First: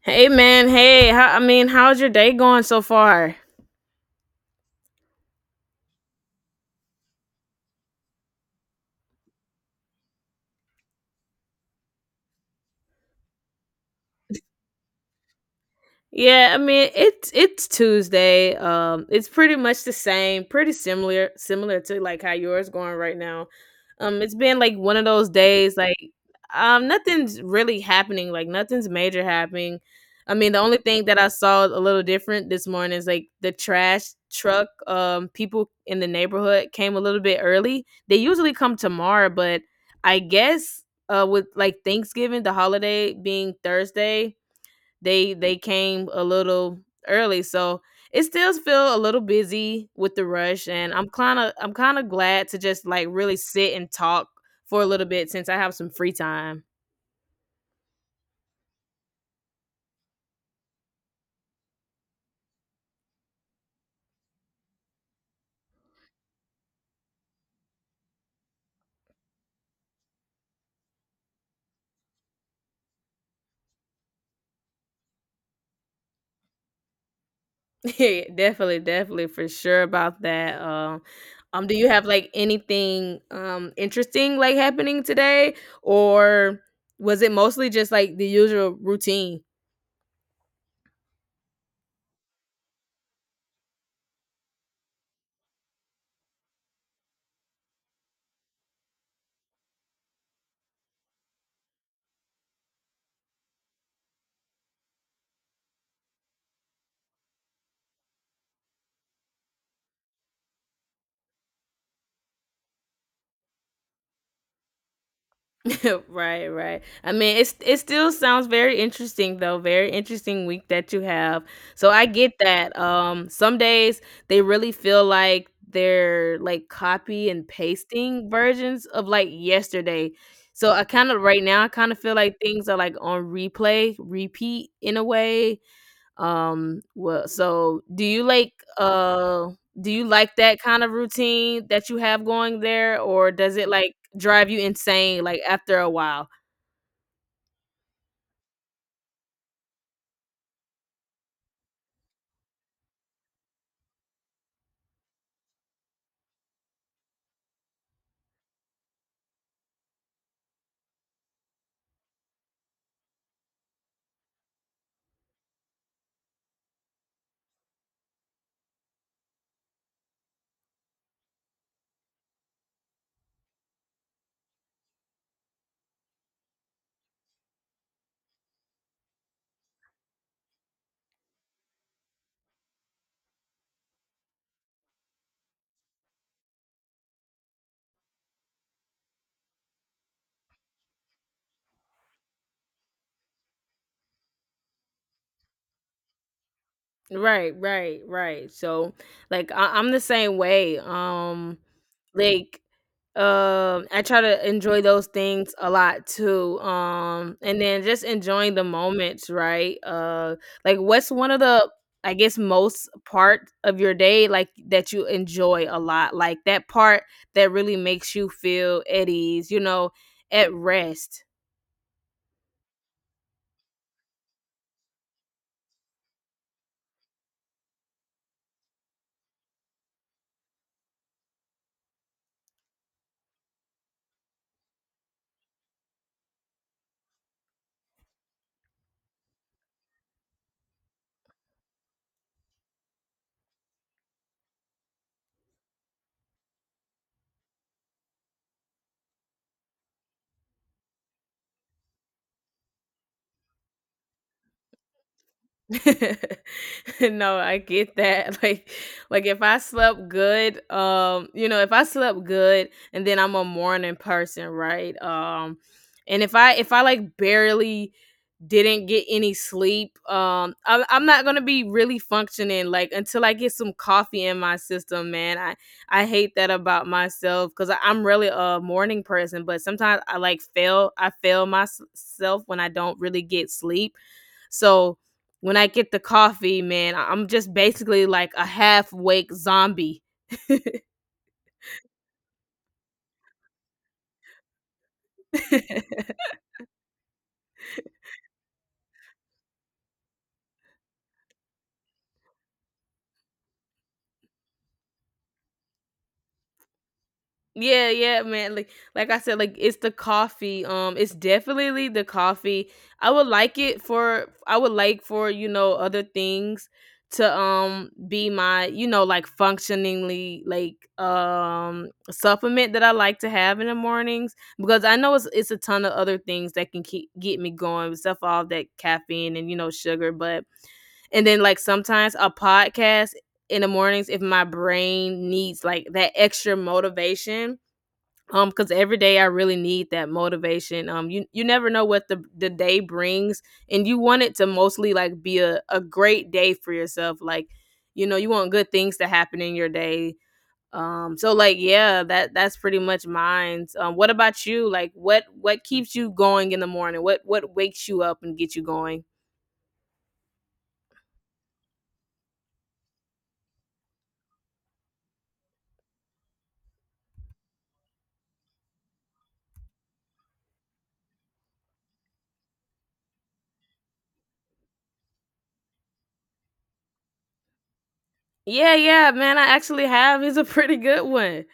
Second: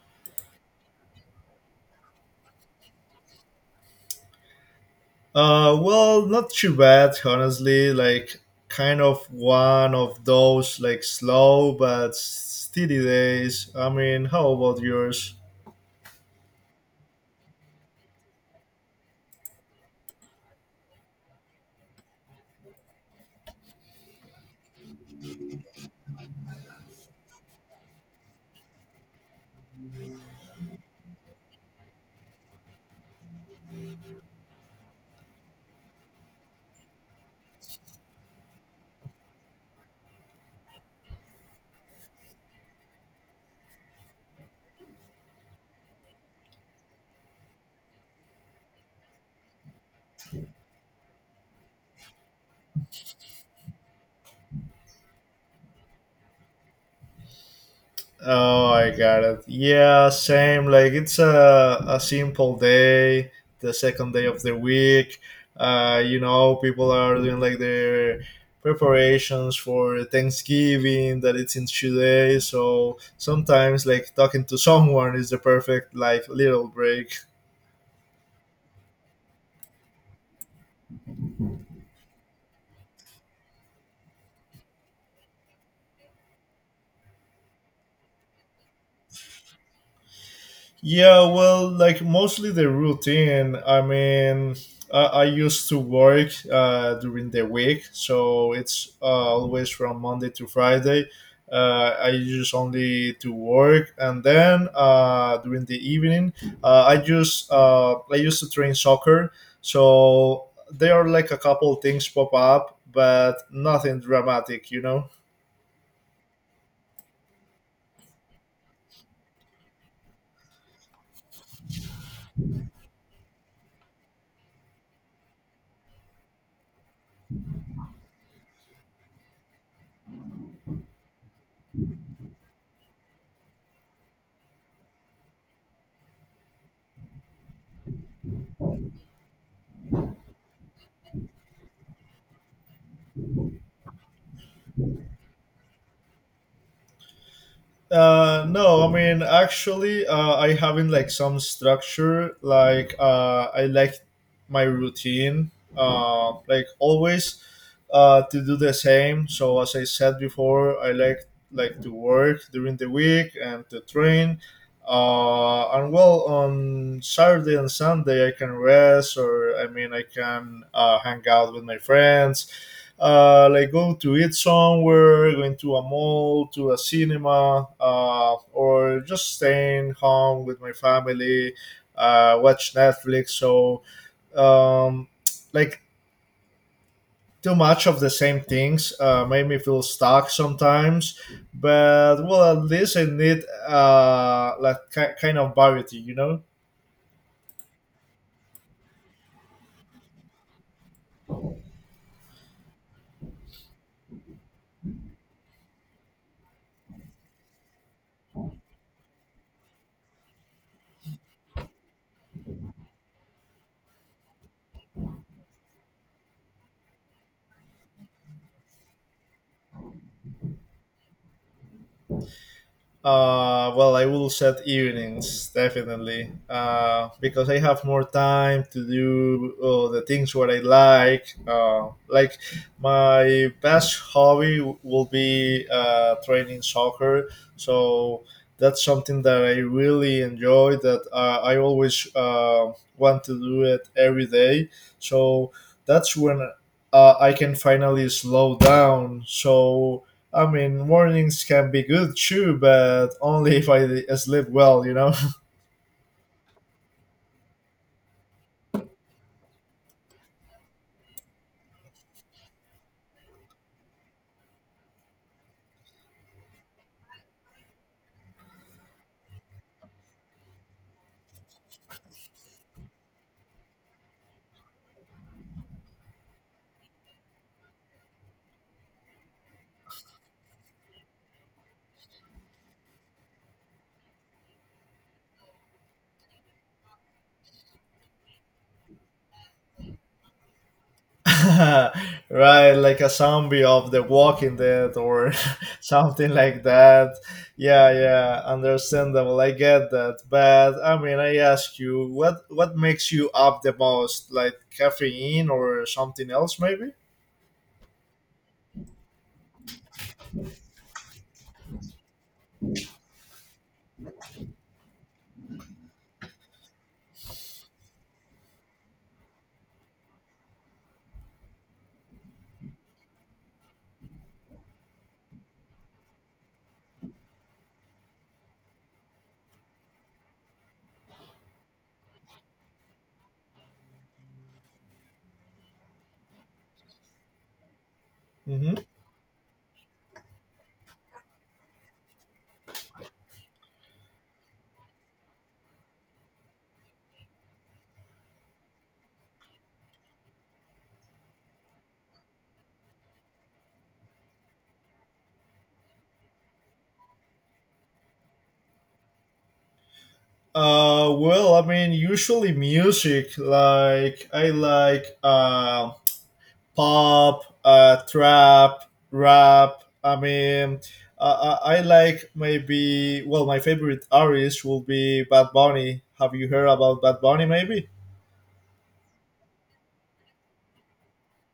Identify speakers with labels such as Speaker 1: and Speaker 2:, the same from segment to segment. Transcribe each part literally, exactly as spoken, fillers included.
Speaker 1: Hey man, hey, how, I mean, how's your day going so far?
Speaker 2: Uh, well, not too bad, honestly. Like, kind of one of those like slow but steady days. I mean, how about yours?
Speaker 1: Yeah, I mean, it's it's Tuesday. Um, it's pretty much the same, pretty similar similar to like how yours going right now. Um, it's been like one of those days, like um, nothing's really happening. Like nothing's major happening. I mean, the only thing that I saw a little different this morning is like the trash truck. Um, people in the neighborhood came a little bit early. They usually come tomorrow, but I guess uh, with like Thanksgiving, the holiday being Thursday, they they came a little early, so it still feel a little busy with the rush, and I'm kind of i'm kind of glad to just like really sit and talk for a little bit since I have some free time.
Speaker 2: Oh, I got it. Yeah, same. Like, it's a a simple day, the second day of the week. Uh, you know, people are doing like their preparations for Thanksgiving that it's in two days. So sometimes, like talking to someone is the perfect like little break.
Speaker 1: Yeah, definitely, definitely, for sure about that. Um, um, do you have like anything um interesting like happening today, or was it mostly just like the usual routine?
Speaker 2: Yeah, well, like mostly the routine. I mean, I, I used to work uh, during the week, so it's uh, always from Monday to Friday. Uh, I just only to work, and then uh, during the evening, uh, I just uh, I used to train soccer. So there are like a couple things pop up, but nothing dramatic, you know.
Speaker 1: Right, right. I mean, it's it still sounds very interesting though. Very interesting week that you have. So I get that. Um, some days they really feel like they're like copy and pasting versions of like yesterday. So I kind of right now I kind of feel like things are like on replay, repeat in a way. Um, well, so do you like uh do you like that kind of routine that you have going there, or does it like drive you insane like after a while?
Speaker 2: Uh, no, I mean actually, uh, I having like some structure. Like uh, I like my routine. Uh, like always, uh, to do the same. So as I said before, I like like to work during the week and to train. Uh, and well, on Saturday and Sunday, I can rest, or I mean, I can uh, hang out with my friends, uh, like going to eat somewhere, going to a mall, to a cinema, uh, or just staying home with my family, uh, watch Netflix. So, um, like Too much of the same things uh, made me feel stuck sometimes. But well, at least I need uh, like ki- kind of variety, you know.
Speaker 1: Right, right, right. So, like, I- I'm the same way. Um, like, um, I try to enjoy those things a lot too. Um, and then just enjoying the moments, right? Uh, like, what's one of the, I guess, most part of your day, like that you enjoy a lot, like that part that really makes you feel at ease, you know, at rest.
Speaker 2: Uh, well, I will set evenings definitely uh, because I have more time to do uh, the things what I like. Uh, like my best hobby w- will be uh, training soccer, so that's something that I really enjoy. That uh, I always uh, want to do it every day. So that's when uh, I can finally slow down. So I mean, mornings can be good too, but only if I sleep well, you know?
Speaker 1: No, I get that. Like like if I slept good, um, you know, if I slept good and then I'm a morning person, right? Um and if I if I like barely didn't get any sleep, um I I'm not going to be really functioning like until I get some coffee in my system, man. I I hate that about myself cuz I'm really a morning person, but sometimes I like fail I fail myself when I don't really get sleep. So, when I get the coffee, man, I- I'm just basically like a half-wake zombie.
Speaker 2: Right, like a zombie of The Walking Dead or something like that. Yeah, yeah, understandable. I get that. But I mean, I ask you, what what makes you up the most? Like caffeine or something else, maybe?
Speaker 1: Yeah, yeah, man. Like like I said, like it's the coffee. Um, it's definitely the coffee. I would like it for I would like for, you know, other things to um be my, you know, like functioningly like um supplement that I like to have in the mornings, because I know it's it's a ton of other things that can keep get me going, stuff all that caffeine and you know sugar, but and then like sometimes a podcast in the mornings if my brain needs like that extra motivation, um because
Speaker 2: Hmm.
Speaker 1: every day I really need that motivation. Um you you never know what the the day brings, and you want it to mostly like be a, a great day for yourself, like you know you want good things to happen in your day. Um so like yeah, that that's pretty much mine. Um what about you, like what what keeps you going in the morning? What what wakes you up and gets you going?
Speaker 2: Uh, well, I mean, usually music. Like I like uh. Pop, uh, trap, rap. I mean, uh, I I like maybe, well, my favorite artist will be Bad Bunny. Have you heard about Bad Bunny maybe?
Speaker 1: Yeah, yeah, man. I actually have is a pretty good one.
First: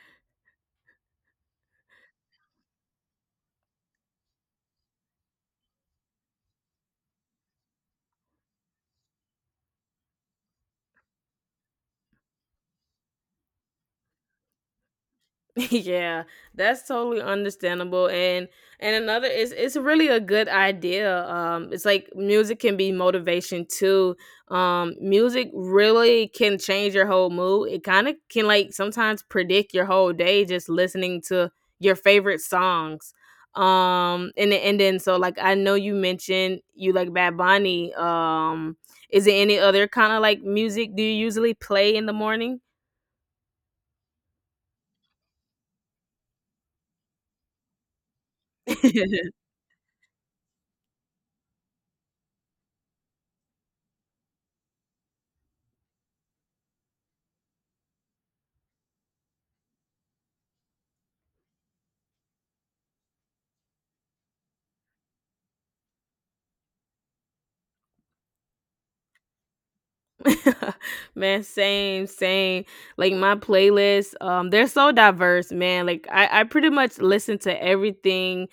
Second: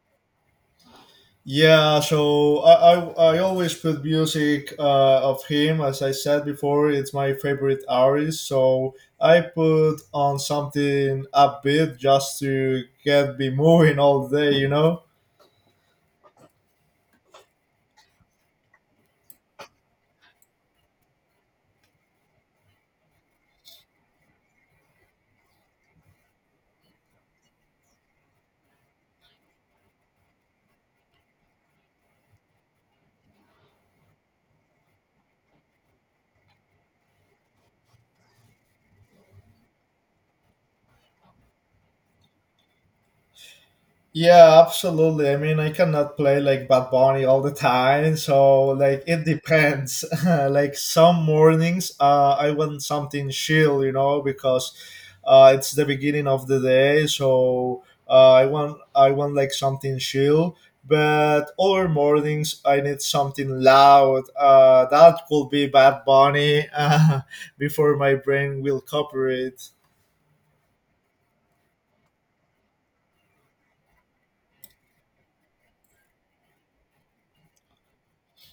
Speaker 2: Yeah, so I, I, I always put music uh, of him. As I said before, it's my favorite artist. So I put on something upbeat just to get me moving all day, you know?
Speaker 1: Yeah, that's totally understandable. And and another is it's really a good idea. Um, it's like music can be motivation too. Um, music really can change your whole mood. It kind of can like sometimes predict your whole day just listening to your favorite songs. Um, and then- and then so like I know you mentioned you like Bad Bunny. Um, is there any other kind of like music do you usually play in the morning?
Speaker 2: Yeah, absolutely. I mean, I cannot play like Bad Bunny all the time, so like it depends. Like some mornings, uh, I want something chill, you know, because uh, it's the beginning of the day, so uh, I want I want like something chill. But other mornings, I need something loud. Uh, that could be Bad Bunny uh, before my brain will cooperate.
Speaker 1: Man, same, same. Like my playlists, um, they're so diverse, man. Like I, I pretty much listen to everything.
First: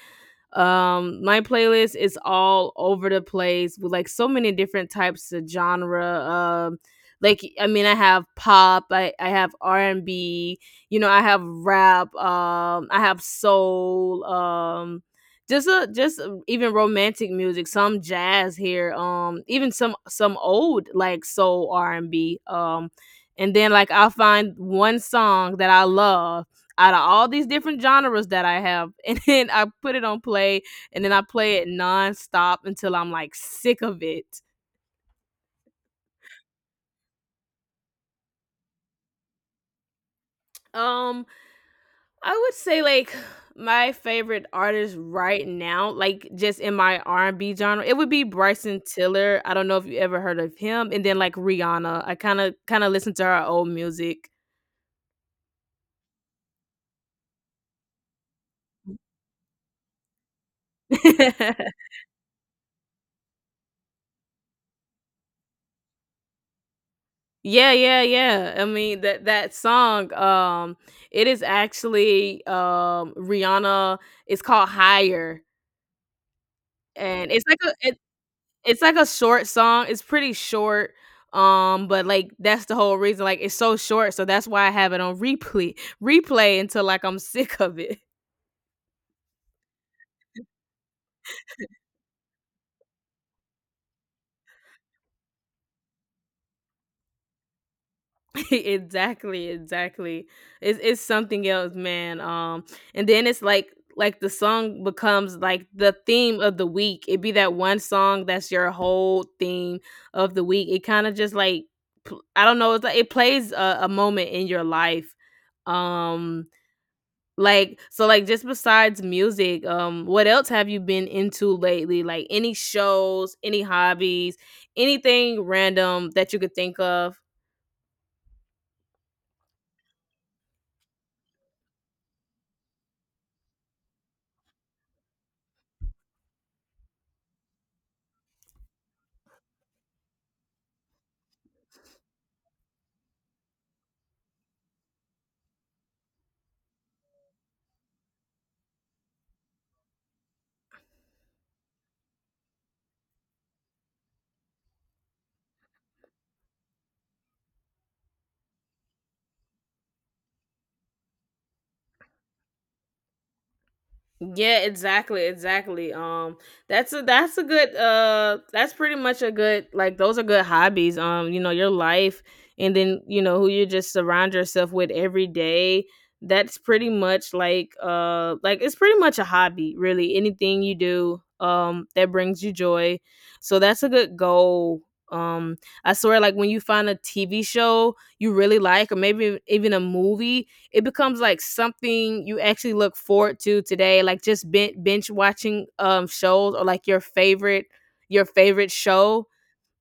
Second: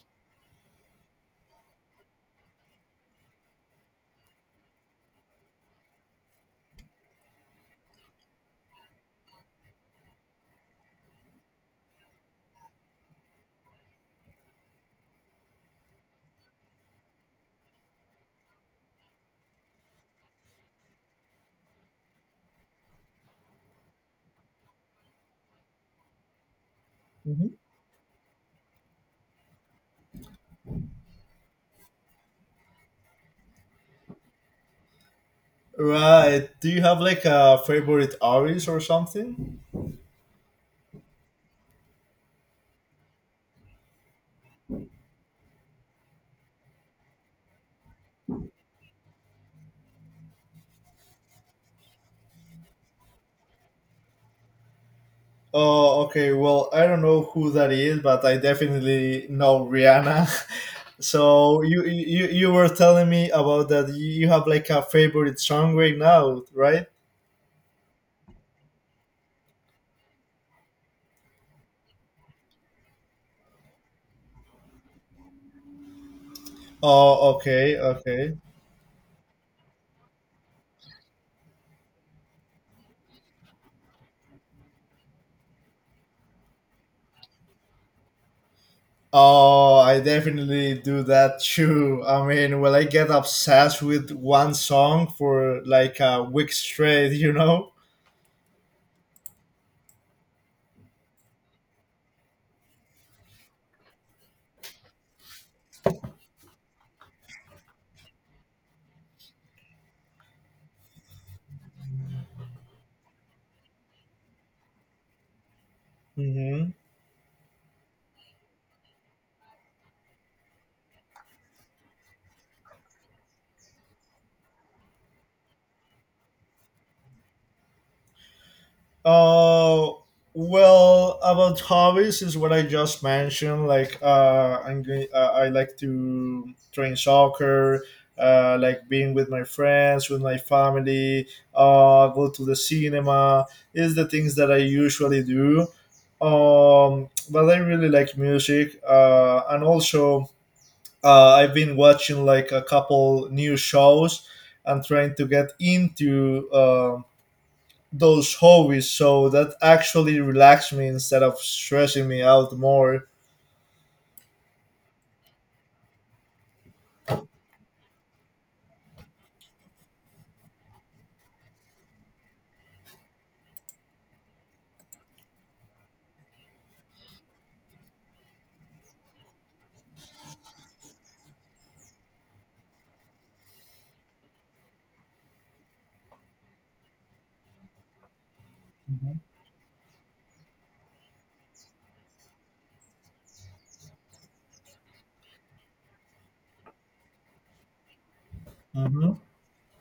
Speaker 1: um My playlist is all over the place with like so many different types of genre. Um like I mean I have pop, i, I have R and B, you know I have rap, um I have soul, um just a just a- even romantic music, some jazz here, um even some some old like soul R and B. Um and then like I'll find one song that I love out of all these
Speaker 2: Mm-hmm.
Speaker 1: different genres that I have. And then I put it on play and then I play it nonstop until I'm like sick of it.
Speaker 2: Right. Do you have like a favorite artist or something?
Speaker 1: Um, I would say like my favorite artist right now, like just in my R and B genre, it would be Bryson Tiller. I don't know if you ever heard of him, and then like Rihanna. I kind of kind of listen to her old music.
Speaker 2: Oh, okay. Well, I don't know who that is, but I definitely know Rihanna. So you you you were telling me about that. You have like a favorite song right now, right?
Speaker 1: Yeah, yeah, yeah. I mean that that song, um, it is actually um Rihanna. It's called Higher. And
Speaker 2: Oh,
Speaker 1: it's like a
Speaker 2: okay,
Speaker 1: it
Speaker 2: okay.
Speaker 1: it's like a short song, it's pretty short, um, but, like, that's the whole reason, like, it's so short, so that's why I have it on replay replay until, like, I'm sick of it.
Speaker 2: Oh, I definitely do that too. I mean, when I get obsessed with one song for like a week straight, you know.
Speaker 1: Exactly, exactly. It's it's something else, man, um, and then it's like like, the song becomes, like, the theme of the week. It be that one song that's your whole theme of the week. It kinda just, like, pl I don't know, it's like it plays a a moment in your life, um
Speaker 2: Hmm.
Speaker 1: like, so like just besides music, um, what else have you been into lately? Like any shows, any hobbies, anything random that you could think of?
Speaker 2: Uh, well, about hobbies is what I just mentioned. Like, uh, I'm going. Uh, I like to train soccer. Uh, like being with my friends, with my family. Uh, go to the cinema. Is the things that I usually do. Um, but I really like music. Uh, and also, uh, I've been watching like a couple new shows and trying to get into. Um, those hobbies so that actually relax me instead of stressing me out more.
Speaker 1: Yeah, exactly, exactly. Um, that's a that's a good uh that's pretty much a good like those are good hobbies. Um, you know, your life and then, you know, who you just surround yourself with every day. That's pretty much like uh like it's pretty much a hobby, really. Anything you do um that brings you joy. So that's a good goal. Um, I swear like when you find a T V show you really like or maybe even a movie, it becomes like something you actually look forward to today, like just ben- bench watching um shows or like your favorite your favorite
Speaker 2: Hmm.
Speaker 1: show.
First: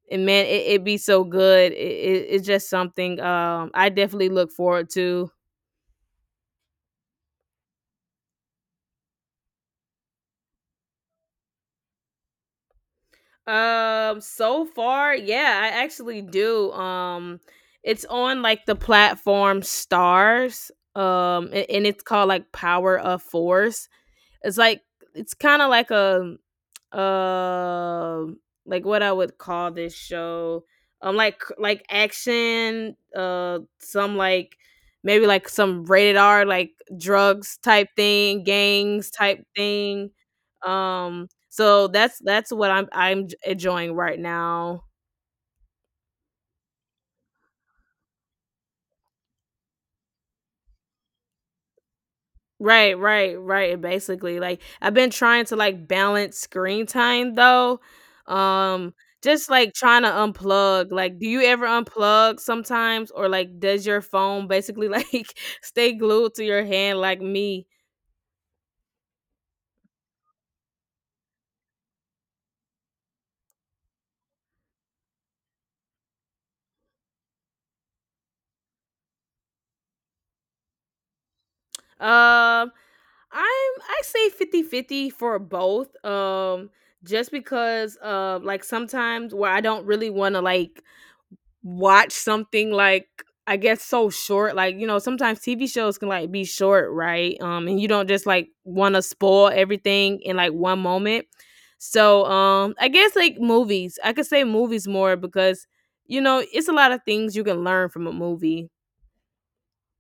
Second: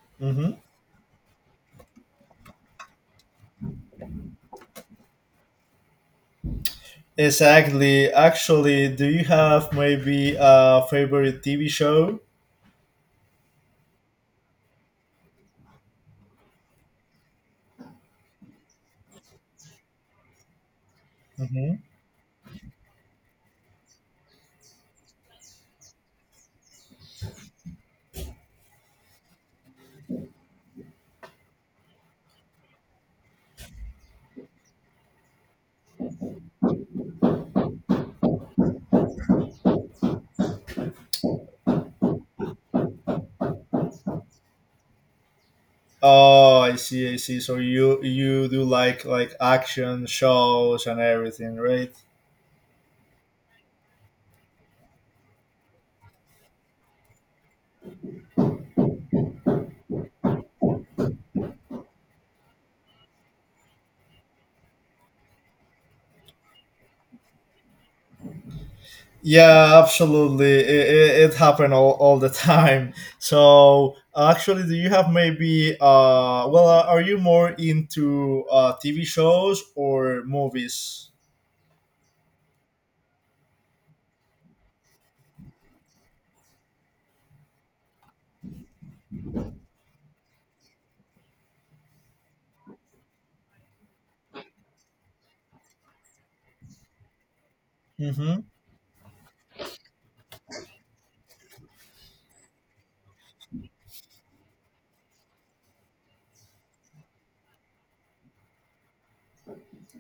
Speaker 1: And man
Speaker 2: Hmm.
Speaker 1: it, it be so good, it, it, it's just something um I definitely look forward to.
Speaker 2: Exactly. Actually, do you have maybe a favorite T V show?
Speaker 1: Um so far yeah, I actually do. Um it's on like the platform Stars, um a-
Speaker 2: Hmm.
Speaker 1: and it's called like Power of Force. It's like it's kind of like a Uh, like what I would call this show. Um like like action, uh some like maybe like some rated R, like drugs type thing, gangs type thing. Um so that's that's what I'm I'm j- enjoying right now.
Speaker 2: Oh, I see. I see. So you you do like like action shows and everything, right?
Speaker 1: Right, right, right, and basically, like, I've been trying to, like, balance screen time, though, um, just, like, trying to unplug, like, do you ever unplug sometimes, or, like, does your phone basically, like, stay glued to your hand like me?
Speaker 2: Yeah, absolutely. It, it, it happened all, all the time. So, actually, do you have maybe, uh, well, uh, are you more into uh, T V shows or movies?
Speaker 1: Um, I'm I say fifty fifty for both, um, just because, uh, like, sometimes where I don't really wanna, like watch something like I guess so short. Like, you know, sometimes T V shows can like be short, right? Um, and you don't just
Speaker 2: Mm-hmm.
Speaker 1: like wanna spoil everything in like one moment. So um I guess like movies. I could say movies more because you know, it's a lot of things you can learn from a movie.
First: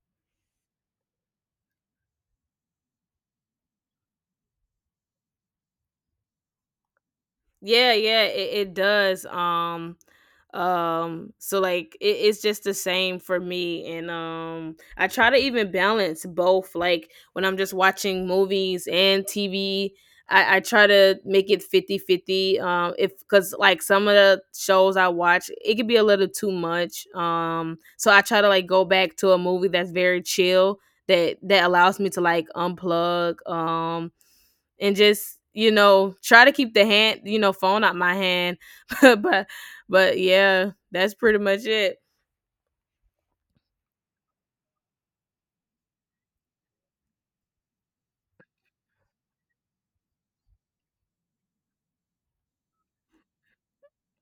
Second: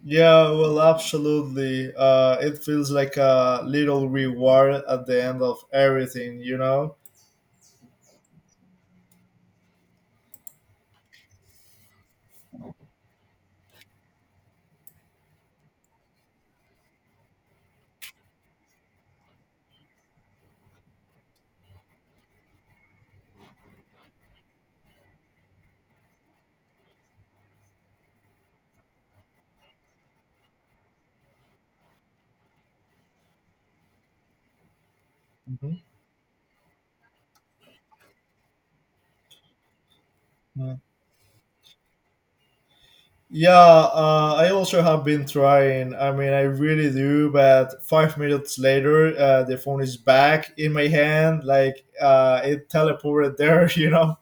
Speaker 2: Yeah, well, absolutely. Uh, it feels like a little reward at the end of everything, you know?
Speaker 1: Yeah, yeah, it, it does. Um, um, so like it, it's just the same for me, and um, I try to even balance both. Like when I'm just watching movies and T V, I, I try to make it fifty fifty. Um, if because like some of the shows I watch, it could be a little too much. Um, so I try to like go back to a movie that's very chill. That, that allows me to like unplug um and just you
Speaker 2: Mm-hmm.
Speaker 1: know try to keep the hand you know phone out my hand. but but yeah that's pretty much it.
Speaker 2: Yeah, uh, I also have been trying. I mean, I really do, but five minutes later, uh, the phone is back in my hand, like uh, it teleported there, you know?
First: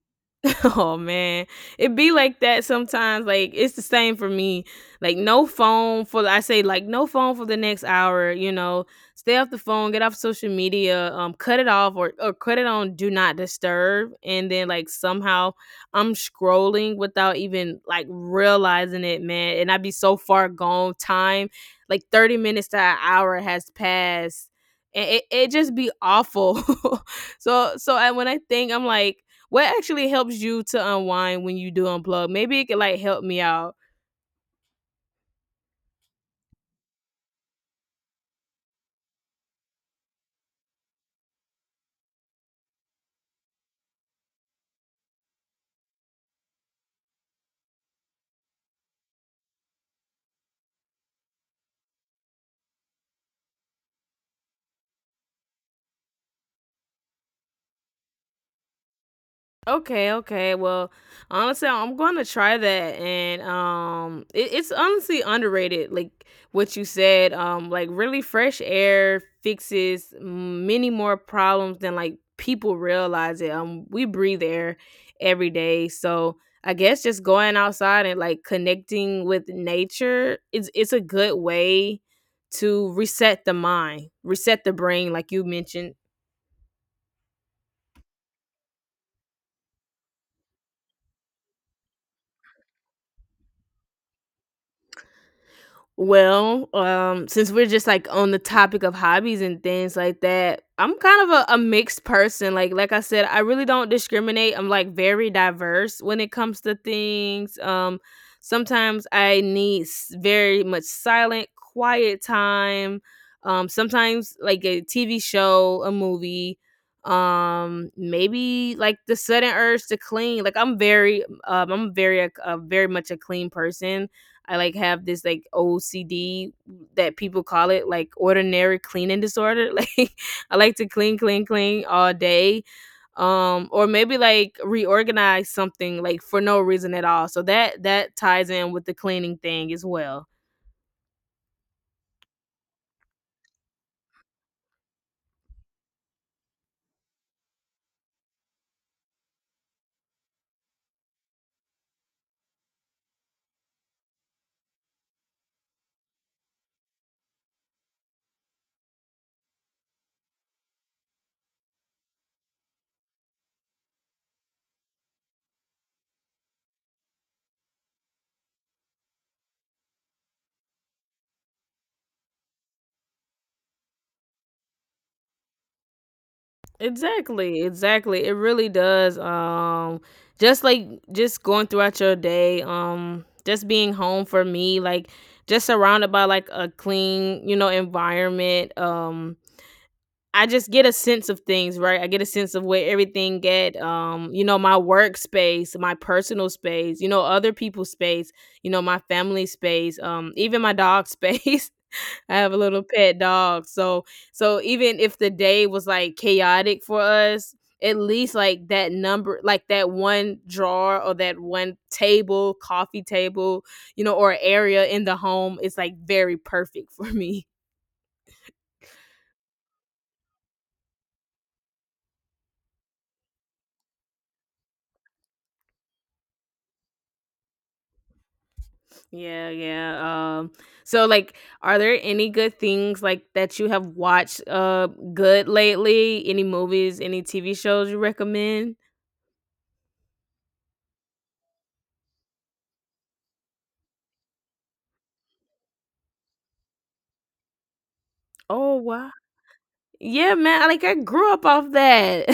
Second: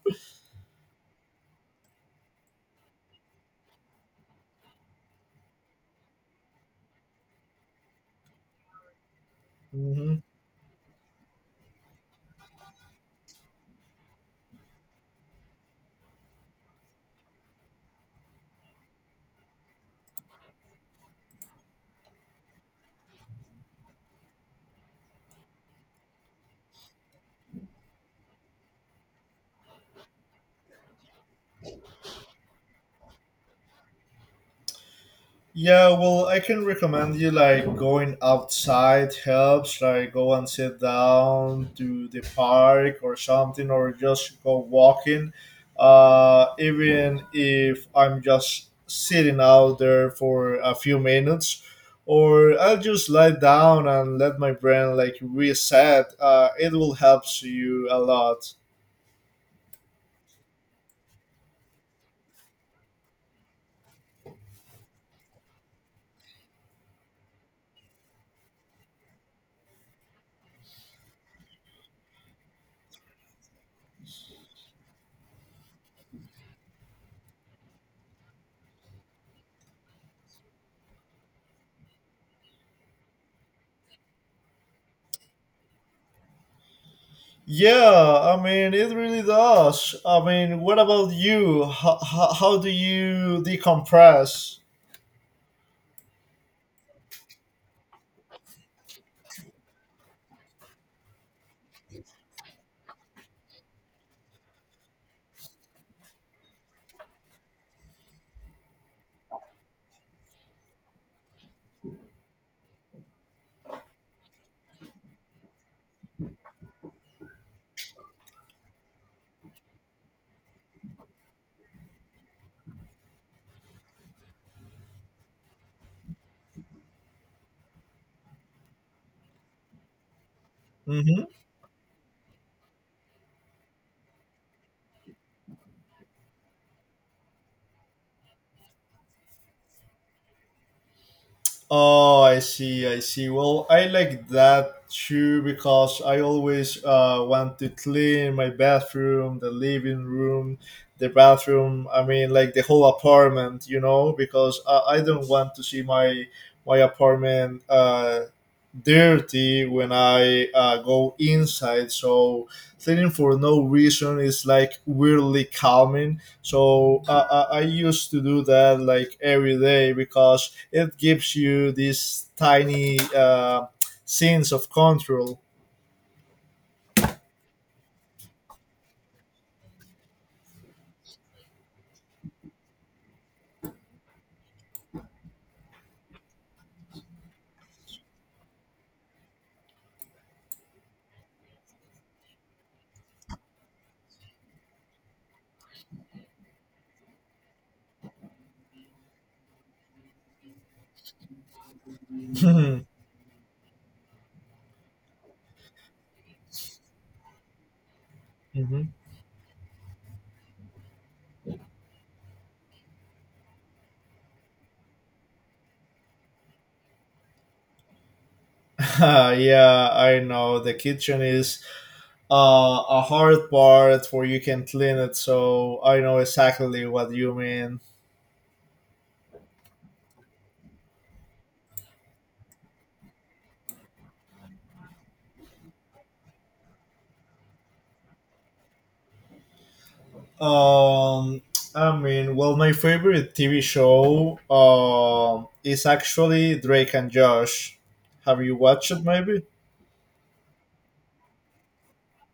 Speaker 1: Oh man, it be like that sometimes. Like it's the same for me. Like no phone for I say like no phone for the next hour. You know, stay off the phone, get off
Speaker 2: Mhm.
Speaker 1: social media, um, cut it off or or cut it on do not disturb. And then like somehow I'm scrolling without even like realizing it, man. And I be so far gone. Time like thirty minutes to an hour has passed. And it, it just be awful. so so I, when I think I'm like what actually helps you to unwind when you do unplug? Maybe it could like help me out.
Speaker 2: Yeah, well, I can recommend you like going outside helps, like go and sit down to the park or something, or just go walking. Uh, even if I'm just sitting out there for a few minutes, or I'll just lie down and let my brain like reset. Uh, it will help you a lot.
Speaker 1: Okay, okay. Well, honestly, I'm going to try that, and um, it, it's honestly underrated. Like what you said, um, like really fresh air fixes many more problems than like people realize it. Um, we breathe air every day, so I guess just going outside and like connecting with nature is it's a good way to reset the mind, reset the brain, like you mentioned.
Speaker 2: Yeah, I mean, it really does. I mean, what about you? How, how, how do you decompress?
Speaker 1: Well, um, since we're just like on the topic of hobbies and things like that, I'm kind of a, a mixed person. Like like I said, I really don't discriminate. I'm like very diverse when it comes to things. Um, sometimes I need s- very much silent, quiet time. Um, sometimes like a T V show, a movie, um, maybe like the sudden urge to clean. Like I'm very, um, I'm very a, a very much a clean person. I like have this like O C D that people call it like ordinary cleaning disorder. Like I like to clean,
Speaker 2: Mm-hmm.
Speaker 1: clean, clean all day. Um or maybe like reorganize something like for no reason at all. So that that ties in with the cleaning thing as well.
Speaker 2: Oh, I see, I see. Well, I like that too because I always uh, want to clean my bathroom, the living room, the bathroom. I mean, like the whole apartment, you know, because I, I don't want to see my my apartment uh, dirty when I uh, go inside. So cleaning for no reason is like weirdly calming, so uh, I I used to do that like every day because it gives you these tiny uh, sense of control.
Speaker 1: Exactly, exactly. It really does. Um, just like just going throughout your day. Um, just being home for me, like just surrounded by like a clean, you know, environment. Um, I just get a sense of things, right? I get a sense of where everything get. Um, you know, my workspace, my personal space, you know, other people's space, you know, my family space, um, even my dog space. I have a little pet dog. So so even if the day was like chaotic for us, at least like
Speaker 2: Hmm.
Speaker 1: that number, like that one drawer or that one table, coffee table, you know, or area in the home is like very perfect for me.
Speaker 2: Yeah, I know the kitchen is uh, a hard part where you can clean it, so I know exactly what you mean.
Speaker 1: Yeah, yeah. Um, so like are there any good things like that you have watched uh good lately? Any movies, any T V shows you recommend?
Speaker 2: Um, I mean, well, my favorite T V show um is actually Drake and Josh. Have you
Speaker 1: Oh
Speaker 2: watched it?
Speaker 1: wow.
Speaker 2: Maybe.
Speaker 1: Yeah, man. I- Like I grew up off that.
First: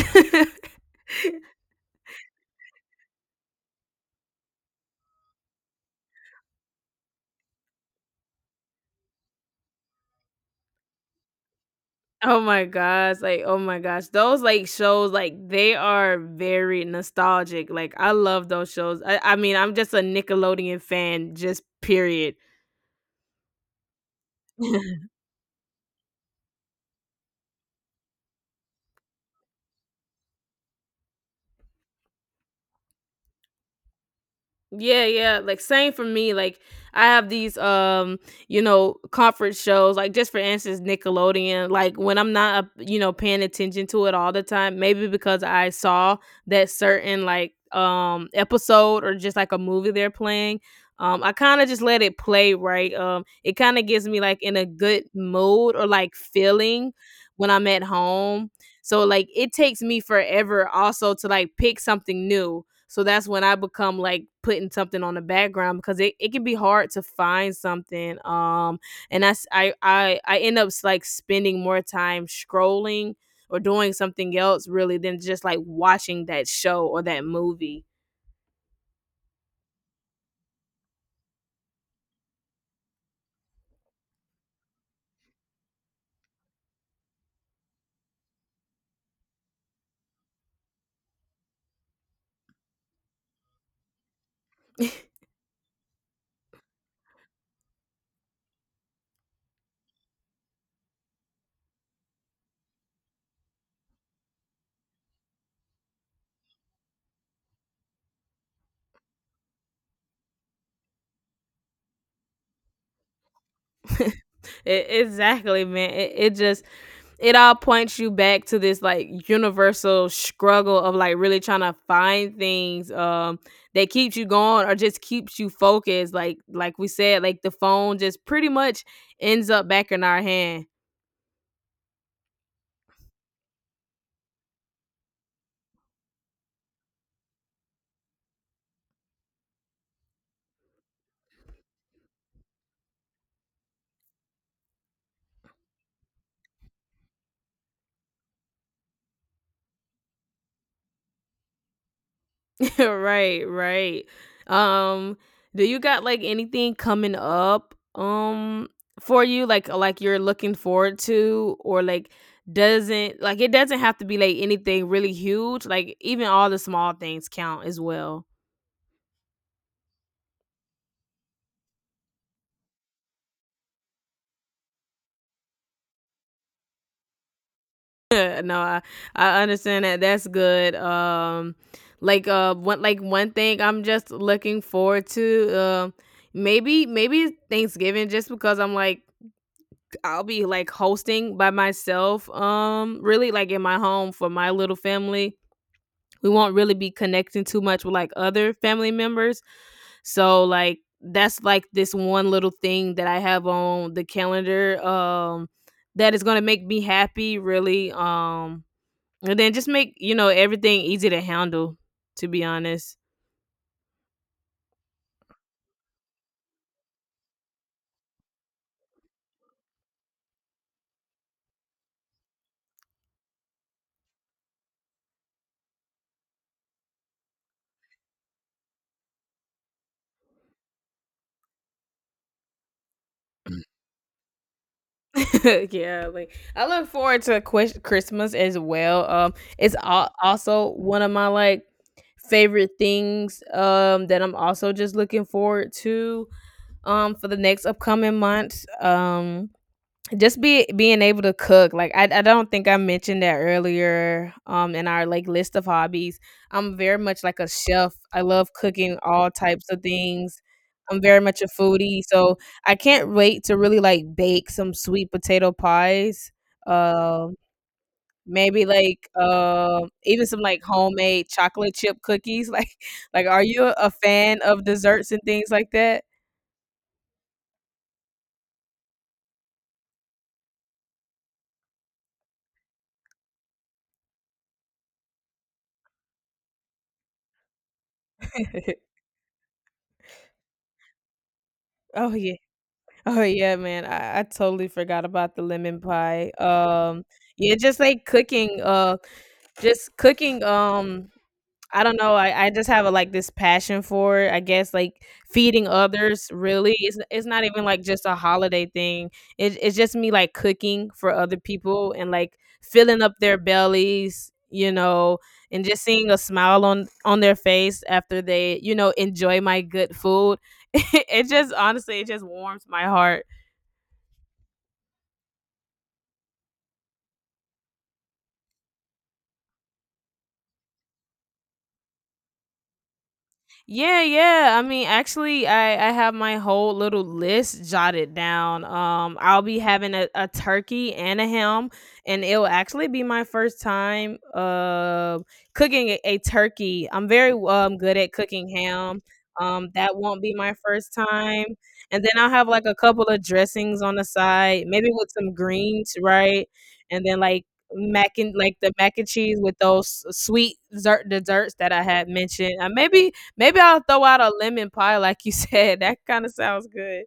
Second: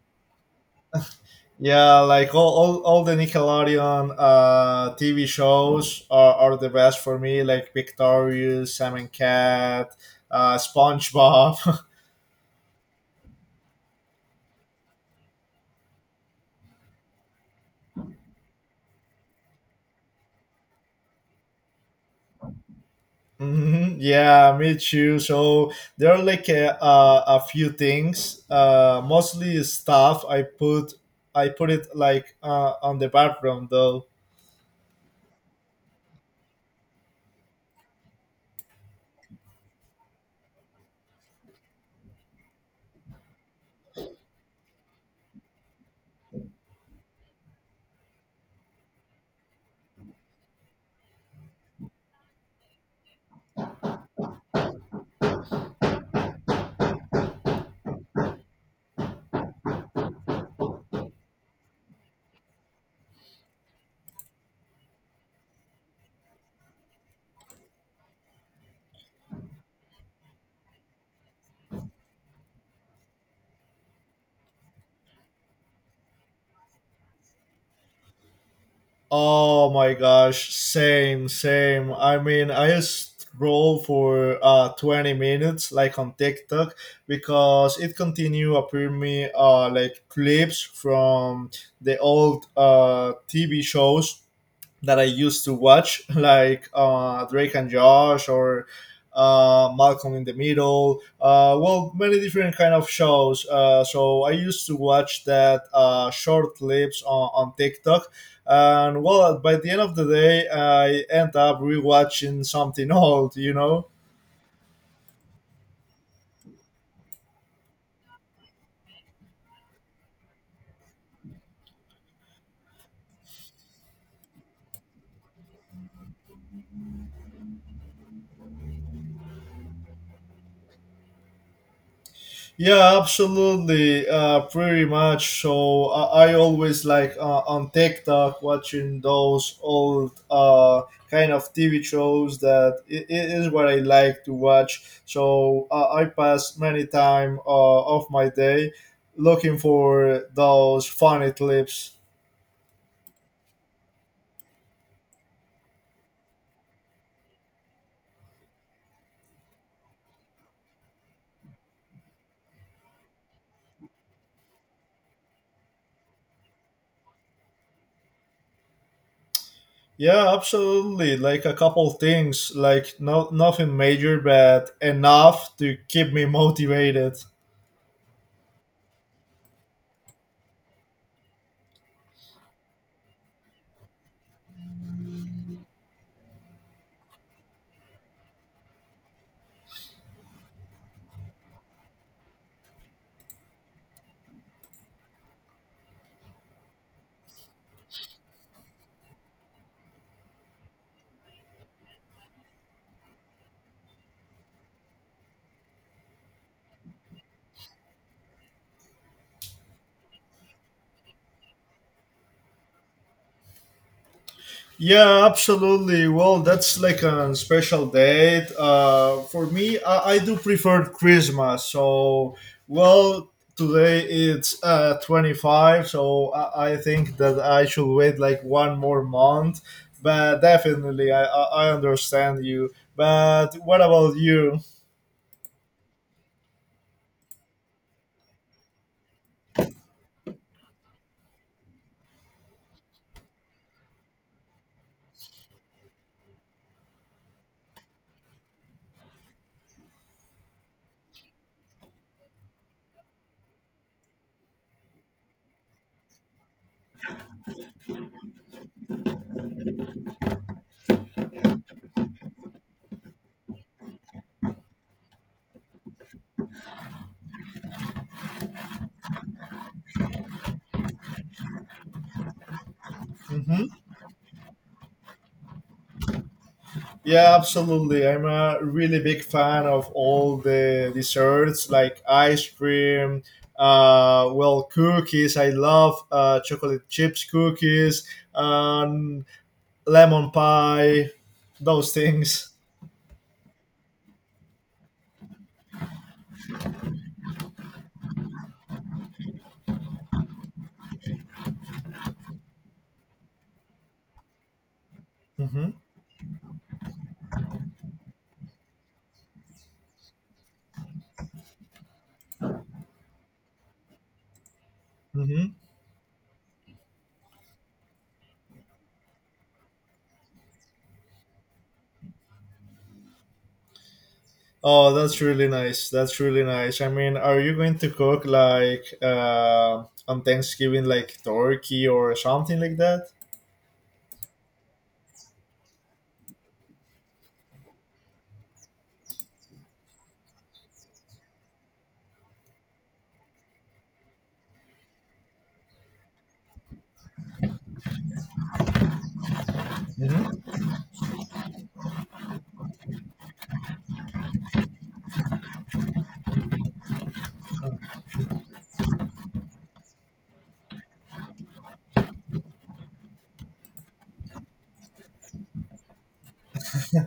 Speaker 2: Yeah, like all, all, all the Nickelodeon uh, T V shows are, are the best for me, like Victorious, Sam and Cat, uh, SpongeBob.
Speaker 1: Oh my gosh. Like, oh my gosh. Those like shows, like they are very nostalgic. Like I love those shows. I, I mean, I'm just a Nickelodeon fan, just period.
Speaker 2: Hmm. Yeah, me too. So there are like a, a, a few things, uh, mostly stuff I put I put it like uh, on the background though.
Speaker 1: Yeah, yeah. Like same for me. Like I have these um, you know, comfort shows. Like just for instance, Nickelodeon. Like when I'm not, uh, you know, paying attention to it all the time, maybe because I saw that certain like um episode or just like a movie they're playing. Um, I kind of just let it play, right? Um, it kind of gives me like in a good mood or like feeling when I'm at home. So like it takes me forever also to like pick something new, so that's when I become like putting something on the background because it, it can be hard to find something. Um, and that's I, I I end up like spending more time scrolling or doing something else really than just like watching that show or that movie.
Speaker 2: Oh my gosh, same, same. I mean, I just scroll for uh twenty minutes like on TikTok because it continue appearing me uh like clips from the old uh T V shows that I used to watch, like uh, Drake and Josh or uh, Malcolm in the Middle. Uh, well, many different kind of shows. Uh, so I used to watch that uh, short clips on, on TikTok. And well, by the end of the day, I end up rewatching something old, you know.
Speaker 1: E- exactly, man. It, it just it all points you back to this like universal struggle of like really trying to find things um that keeps you going or just keeps you focused. Like like we said, like the phone just pretty much ends up back in our hand.
Speaker 2: Yeah, absolutely. Uh, pretty much. So I, I always like uh, on TikTok watching those old uh, kind of T V shows that it, it is what I like to watch. So uh, I pass many time uh, of my day looking for those funny clips.
Speaker 1: Right, right. Um, do you got like anything coming up um for you like like you're looking forward to or like doesn't like it doesn't have to be like anything really huge. Like even all the small things count as well.
Speaker 2: Yeah, absolutely. Like a couple things, like no nothing major, but enough to keep me motivated.
Speaker 1: No, I, I understand that. That's good. Um, like uh, one like one thing I'm just looking forward to. Um, maybe maybe Thanksgiving just because I'm like I'll be like hosting by myself, um, really like in my home for my little family. We won't really be connecting too much with like other family members. So like that's like this one little thing that I have on the calendar um that is gonna make me happy really. Um and then just make, you know, everything easy to handle, to be honest.
Speaker 2: Yeah, absolutely. Well, that's like a special date. Uh, for me, I, I do prefer Christmas. So, well, today it's uh, twenty-five, so I, I think that I should wait like one more month. But definitely, I, I I understand you. But what about you?
Speaker 1: Yeah, like I look forward to Ques- Christmas as well. Um, it's al- also one of my like favorite things. Um, that I'm also just looking forward to. Um, for the next upcoming months. Um, just be being able to cook like I, I don't think I mentioned that earlier um in our like list of hobbies, I'm very much like a chef, I love cooking all types of things, I'm very much a foodie, so I can't wait to really like bake some sweet potato pies, um maybe like um even some like homemade chocolate chip cookies. like like are you
Speaker 2: Mm-hmm.
Speaker 1: a fan of desserts and things like that?
Speaker 2: Yeah, absolutely. I'm a really big fan of all the desserts like ice cream, uh, well, cookies. I love uh, chocolate chips cookies, um, lemon pie, those
Speaker 1: Oh yeah.
Speaker 2: things.
Speaker 1: Oh yeah, man. I, I totally forgot about the lemon pie. Um yeah, just like cooking, uh just cooking, um I don't know, I, I just have a, like this passion for it. I guess like feeding
Speaker 2: Hmm.
Speaker 1: others really. It's it's not even like just a holiday thing. It, it's just me like cooking for other people and like filling up their bellies, you know,
Speaker 2: Hmm.
Speaker 1: and just seeing a smile on on their face after they, you know, enjoy my good food. It just honestly it just warms my heart.
Speaker 2: Oh, that's really nice. That's really nice. I mean, are you going to cook like uh, on Thanksgiving, like turkey or something like that?
Speaker 1: Yeah, yeah. I mean, actually, I I have my whole little list jotted down. Um, I'll be having a, a turkey and a ham, and it'll actually be my first time uh cooking a, a turkey. I'm very um good at cooking ham. Um, that won't be
Speaker 2: Mhm.
Speaker 1: my first time. And then I'll have like a couple of dressings on the side, maybe with some greens, right? And then like mac and like the mac and cheese with those s- sweet dessert desserts that I had mentioned. Uh, maybe Maybe I'll throw out a lemon pie like you said, that kinda sounds good.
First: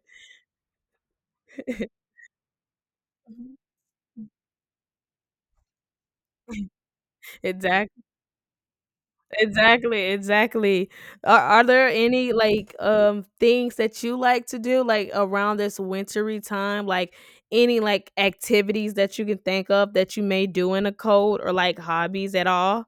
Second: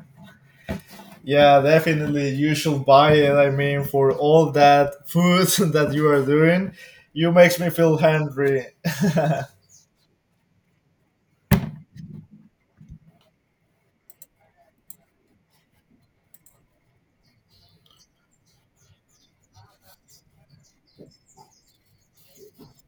Speaker 2: Yeah, definitely. You should buy it. I mean, for all that food that you are doing, you makes me feel
Speaker 1: Exactly,
Speaker 2: hungry.
Speaker 1: exactly, exactly. Are are there any, like, um, things that you like to do, like, around this wintry time? Like, any, like, activities that you can think of that you may do in a cold or, like, hobbies at all?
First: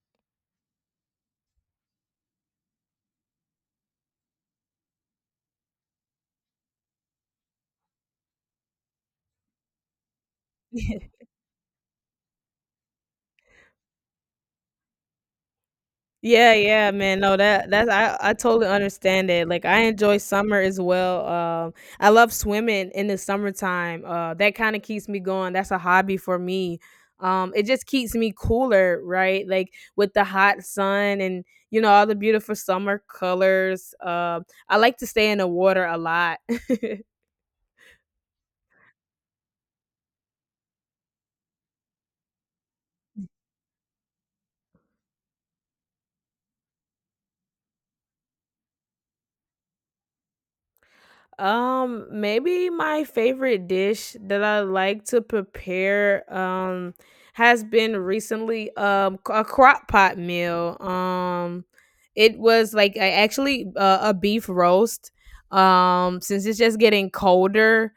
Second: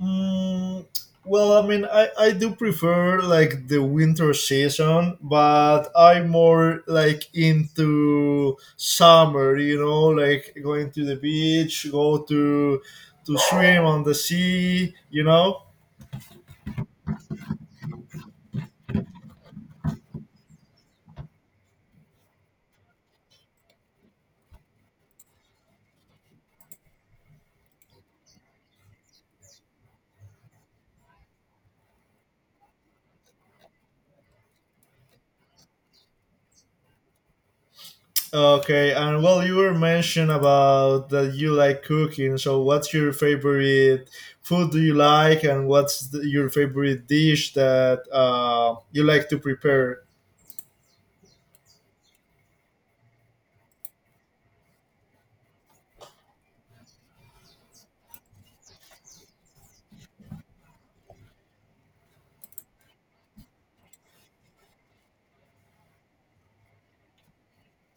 Speaker 2: Mm, well, I mean, I, I do prefer like the winter season, but I'm more like into summer. You know, like going to the beach, go to to swim on the sea. You know.
Speaker 1: Yeah, yeah, man. No, that that's I I totally understand it. Like I enjoy summer as well. Um, I love swimming in the summertime. Uh, that kind of keeps me going. That's a hobby for me. Um, it just keeps me cooler, right? Like with the hot sun and you know all the beautiful summer colors. Um, I like to stay in the water a lot.
Speaker 2: Okay, and well, you were mentioned about that you like cooking. So, what's your favorite food? Do you like, and what's the, your favorite dish that uh, you like to prepare?
Speaker 1: Um, maybe my favorite dish that I like to prepare um has been recently um c- a crock pot meal. Um, it was like I actually uh, a beef roast. Um, since it's just getting colder,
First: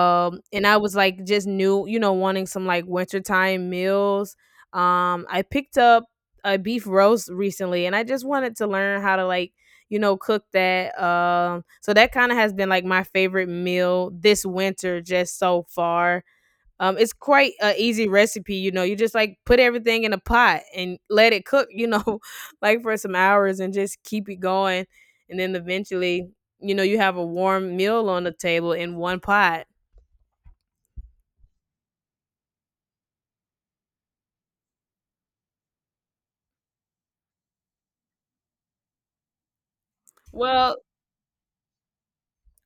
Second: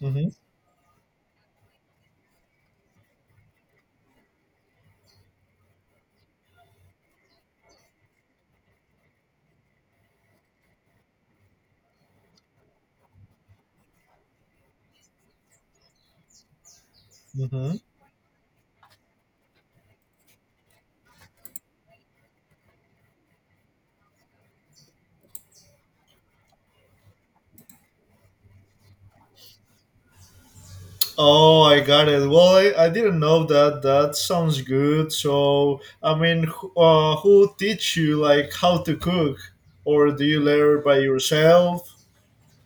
Speaker 2: Hmm.
Speaker 1: and I was like just new, you know, wanting some like wintertime meals. Um, I picked up a beef roast recently, and I just wanted to learn how to like you know, cook that. Um, so that kind of has been like my favorite meal this winter, just so far. Um, it's quite an
Speaker 2: Hmm.
Speaker 1: easy recipe, you know. You just like put everything in a pot and let it cook, you know, like for some hours and just keep it going. And then eventually, you know, you have a warm meal on the table in one pot.
Speaker 2: Oh, I got it. Well, I, I didn't know that. That sounds good. So, I mean, who- uh, who teach you like how to cook, or do you
Speaker 1: Well,
Speaker 2: learn by yourself?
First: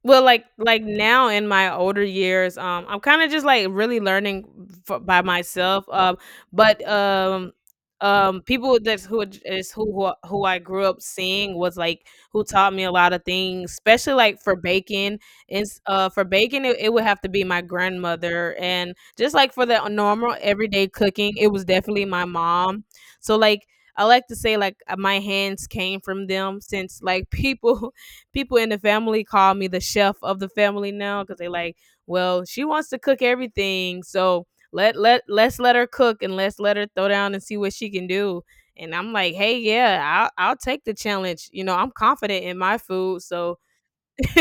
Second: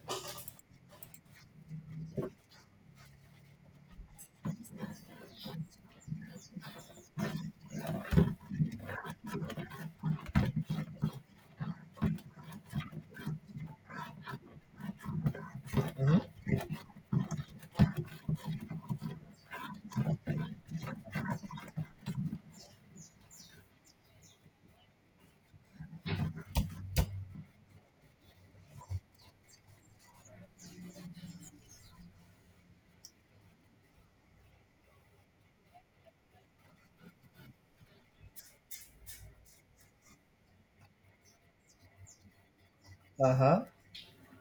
Speaker 1: Well, like like now in my older years, um, I'm kinda just, like, really learning f by myself, um, but, um, um, people that's who it- is who who I who I grew up seeing was, like, who taught me a lot of things, especially, like, for baking, it's,
Speaker 2: Uh
Speaker 1: uh,
Speaker 2: huh.
Speaker 1: for baking, it it would have to be my grandmother, and just, like, for the normal everyday cooking, it was definitely my mom. So, like, I like to say, like, uh, my hands came from them since, like, people people in the family call me the chef of the family now because they like, well, she wants to cook everything, so let let let's let her cook and let's let her throw down and see what she can do. And I'm like, hey, yeah, I'll I'll take the challenge. You know, I'm confident in my food, so
Speaker 2: Uh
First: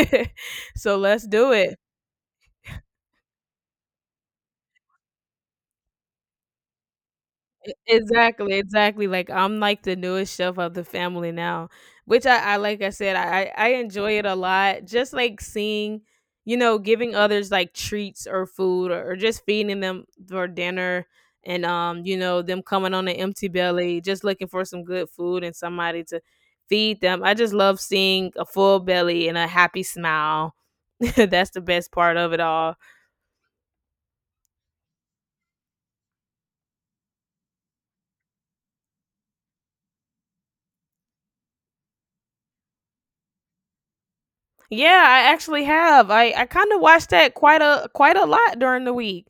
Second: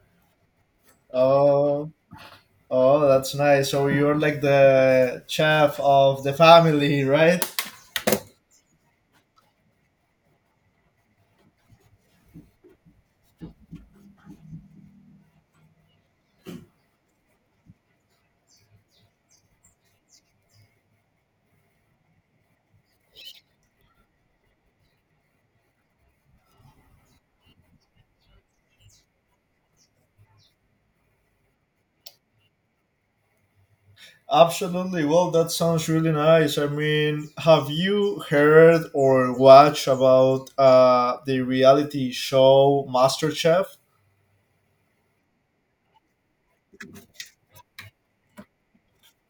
Speaker 1: so let's do it.
Speaker 2: huh. Oh, that's nice. So you're like the chef of the family, right?
Speaker 1: Exactly, exactly. Like I'm like the newest chef of the family now, which I, I like I said, I, I I enjoy it a lot. Just like seeing, you know, giving others like treats or food or, or just feeding them for dinner and um, you know, them coming on an empty belly, just looking for some good food and somebody to feed them. I just love seeing a full belly and a happy smile. That's the best part of it all.
Speaker 2: Absolutely. Well, that sounds really nice. I mean, have you heard or watched about uh, the reality show MasterChef?
Speaker 1: Yeah, I actually have. I, I kind of watched that quite a quite a lot during the week.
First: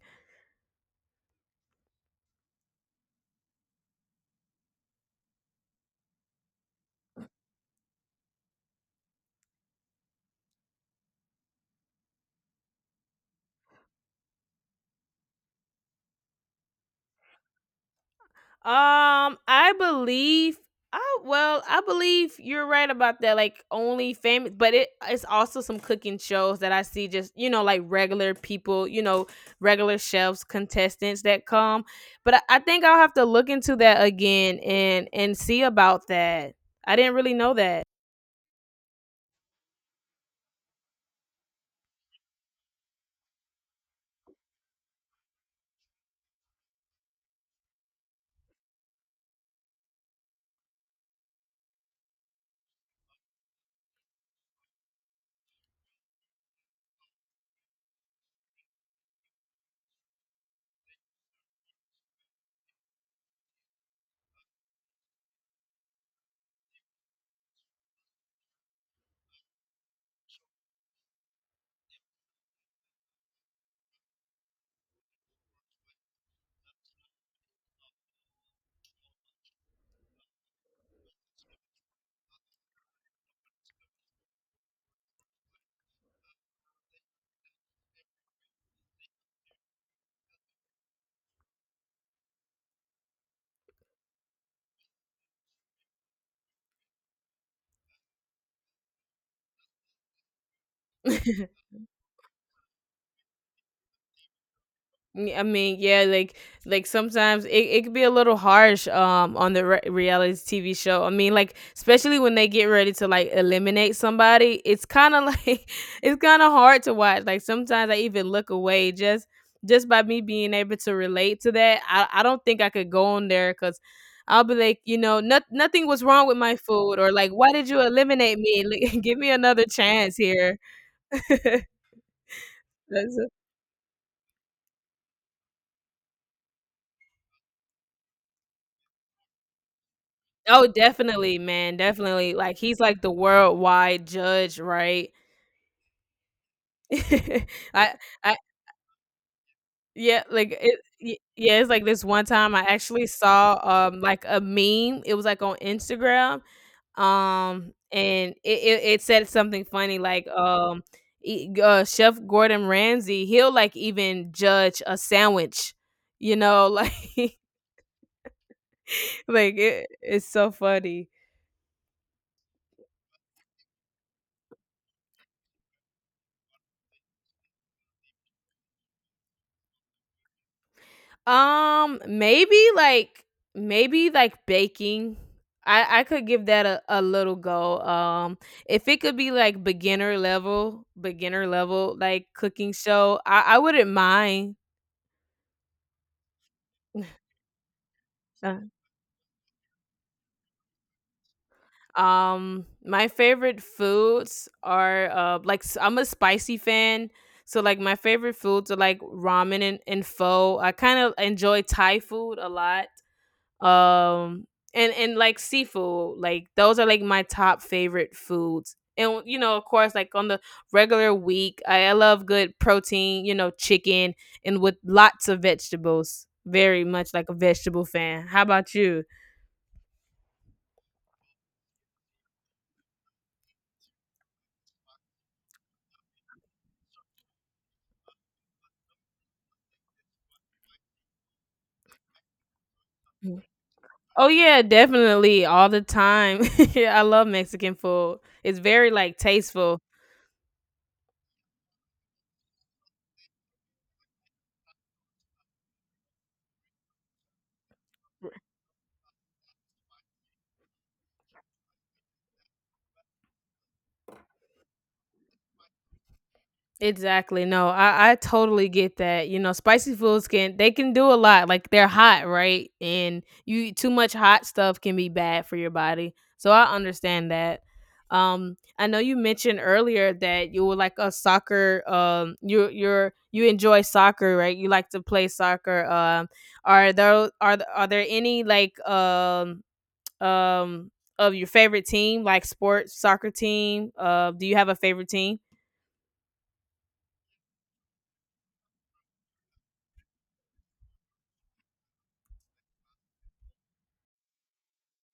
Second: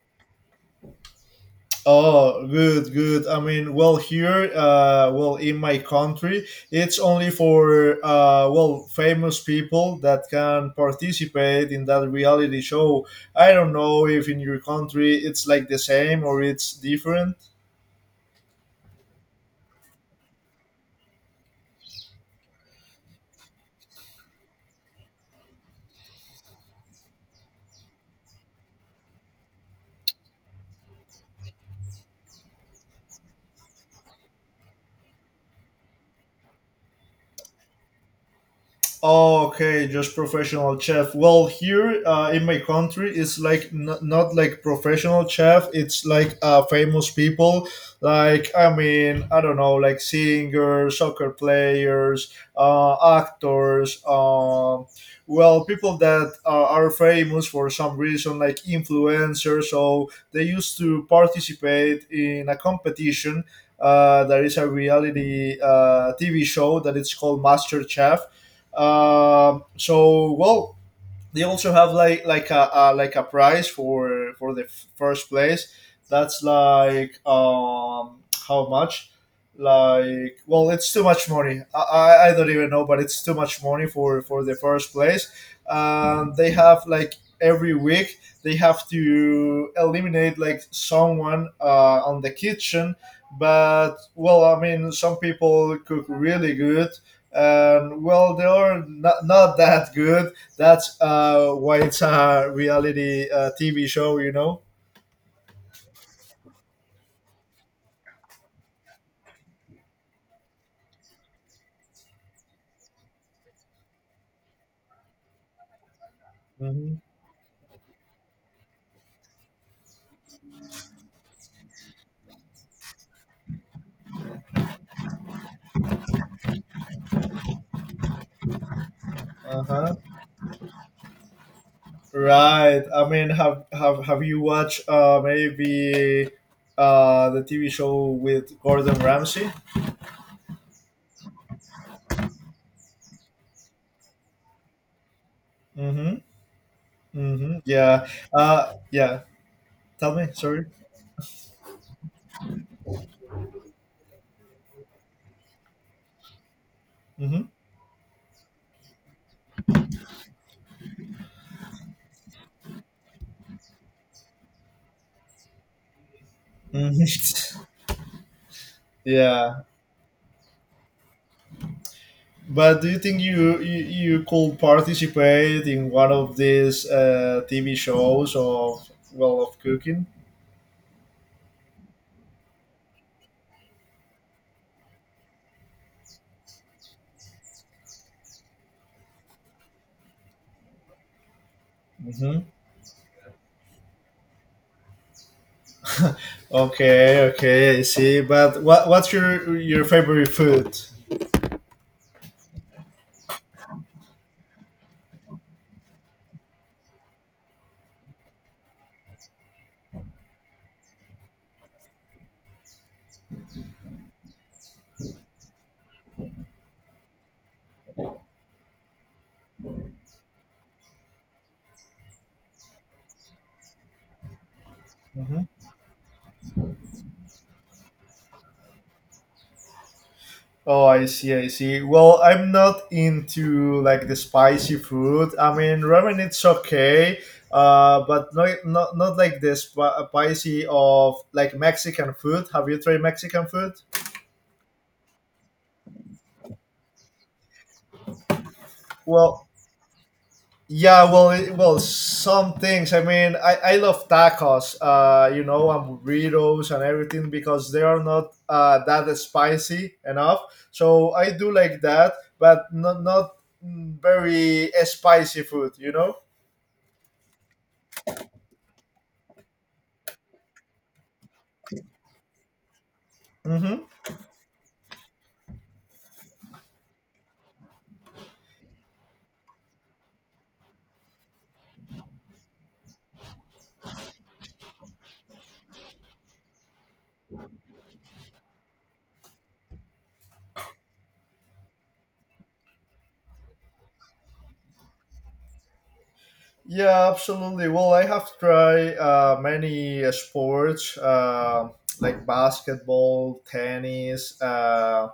Speaker 2: Oh, good, good. I mean, well, here, uh, well, in my country, it's only for uh, well, famous people that can participate in that reality show. I don't know if in your country it's like the same or it's different.
Speaker 1: Um, I believe I well, I believe you're right about that. Like only famous, but it it's also some cooking shows that I see, just, you know, like regular people, you know, regular chefs, contestants that come. But I, I think I'll have to look into that again and and see about that. I didn't really know that.
Speaker 2: Okay, just professional chef. Well, here uh, in my country, it's like n- not like professional chef. It's like uh, famous people, like I mean, I don't know, like singers, soccer players, uh, actors. Um, well, people that uh, are famous for some reason, like influencers. So they used to participate in a competition. Uh, there is a reality uh, T V show that it's called Master Chef uh, so, well, they also have like like a, a like a prize for for the f- first place. That's like um how much? Like well, it's too much money. I, I I don't even know, but it's too much money for for the first place. Um, they have like every week they have to eliminate like someone uh, on the kitchen, but well i mean some people cook really good, and well they are not, not that good. That's uh, why it's a reality uh, T V show, you know.
Speaker 1: Mm, I mean, yeah, like like sometimes it, it could be a little harsh um on the re- reality T V show. I mean, like especially when they get ready to like eliminate somebody, it's kind of like it's kind of hard to
Speaker 2: Mm-hmm.
Speaker 1: watch. Like sometimes I even look away, just just by me being able to relate to that. I I don't think I could go on there cuz I'll be like, you know, not, nothing was wrong with my food, or like why did you eliminate me? Like, give me
Speaker 2: Uh
Speaker 1: another
Speaker 2: huh.
Speaker 1: chance here.
Speaker 2: Right. I mean, have have have you watched uh, maybe uh, the T V show with Gordon Ramsay?
Speaker 1: Oh, definitely, man, definitely, like, he's, like, the worldwide judge, right?
Speaker 2: Mm-hmm. Mm-hmm.
Speaker 1: I
Speaker 2: Yeah.
Speaker 1: I
Speaker 2: Uh, yeah. Tell
Speaker 1: yeah,
Speaker 2: me.
Speaker 1: like,
Speaker 2: Sorry.
Speaker 1: it y yeah, it's, like, this one time I actually saw, um, like, a meme. It was, like, on Instagram,
Speaker 2: Mm-hmm.
Speaker 1: um, and it it it said something funny, like, um, e uh, Chef Gordon Ramsay, he'll, like, even judge a sandwich, you know, like
Speaker 2: Mm-hmm.
Speaker 1: like,
Speaker 2: yeah.
Speaker 1: it it's so funny.
Speaker 2: But do you think you, you you could participate in one of these uh, T V shows of well of cooking?
Speaker 1: Um, maybe like maybe like baking. I I could give that a, a little go. Um, if it could be like beginner level, beginner level like
Speaker 2: Mm-hmm.
Speaker 1: cooking show, I I wouldn't mind.
Speaker 2: Okay, okay, I see.
Speaker 1: Uh,
Speaker 2: But what what's your your favorite food?
Speaker 1: Um, my favorite foods are uh like s- I'm a spicy fan, so like my favorite foods are like ramen and, and pho. I kind of enjoy Thai food a lot. Um, and and like seafood, like those are like my top favorite foods. And you know, of course, like on the regular week, I, I love good protein, you know, chicken and with lots of
Speaker 2: Hmm.
Speaker 1: vegetables. Very much like a vegetable fan. How about you?
Speaker 2: Oh, I see, I see. Well, I'm not into like the spicy food. I mean, ramen it's okay, uh, but not not not like the sp- spicy of like Mexican food. Have you tried Mexican food?
Speaker 1: Oh yeah, definitely all the time. I love Mexican food. It's very like
Speaker 2: Well,
Speaker 1: tasteful.
Speaker 2: yeah, well, it, well, some things. I mean, I, I love tacos, uh, you know, and burritos and everything because they are not uh, that spicy enough. So I do like that, but not not mm, very spicy food, you know.
Speaker 1: Exactly. No, I, I totally get that. You know, spicy foods can they can do a lot. Like they're hot, right? And you eat
Speaker 2: Hmm.
Speaker 1: too much hot stuff can be bad for your body. So I understand that. Um, I know you mentioned earlier that you were like a soccer. Um, you you're you enjoy soccer, right? You like to play soccer. Um, are there are th- are there any like um um of your favorite team, like sports soccer team? Uh, do you have a favorite team?
Speaker 2: Yeah, absolutely. Well, I have tried uh, many uh, sports, uh, like basketball, tennis. Uh,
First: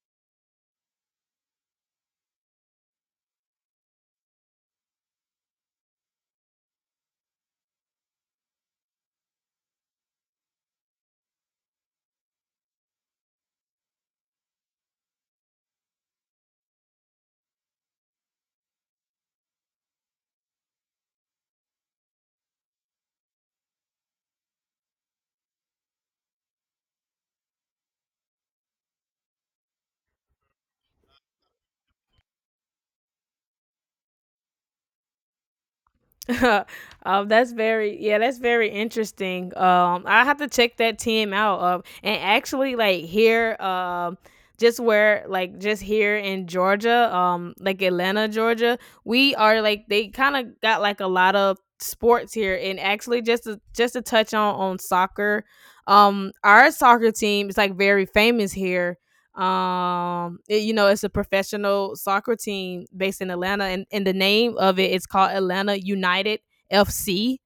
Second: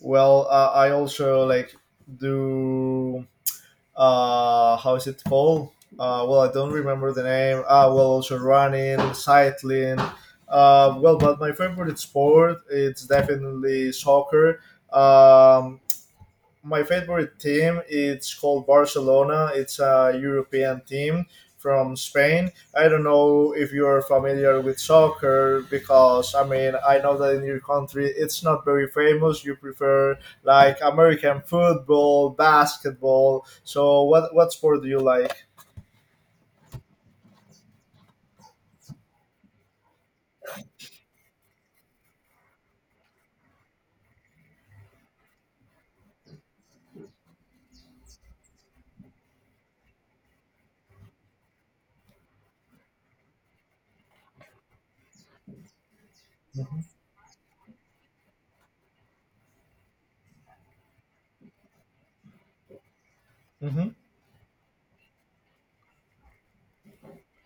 Speaker 2: well, uh, I also like do. Uh, how is it called? Uh, well, I don't remember the name. Uh, well, also running, cycling. Uh, well, but my favorite sport it's definitely soccer. Um, my favorite team it's called Barcelona. It's a European team from Spain. I don't know if you're familiar with soccer, because I mean I know that in your country it's not very famous. You prefer like American football, basketball. So what what sport do you like?
Speaker 1: um, that's very yeah, that's very interesting. Um, I have to check that team out. Um, and actually, like here, um, just where like just here in Georgia, um, like Atlanta, Georgia, we are like they kind of got like a lot of sports here. And actually, just to just to touch on on soccer, um, our
Speaker 2: Hmm.
Speaker 1: soccer team is like very famous here, um, it- you know, it's a professional soccer team based in Atlanta, and,
Speaker 2: Hmm.
Speaker 1: and the name of it is called Atlanta United F C.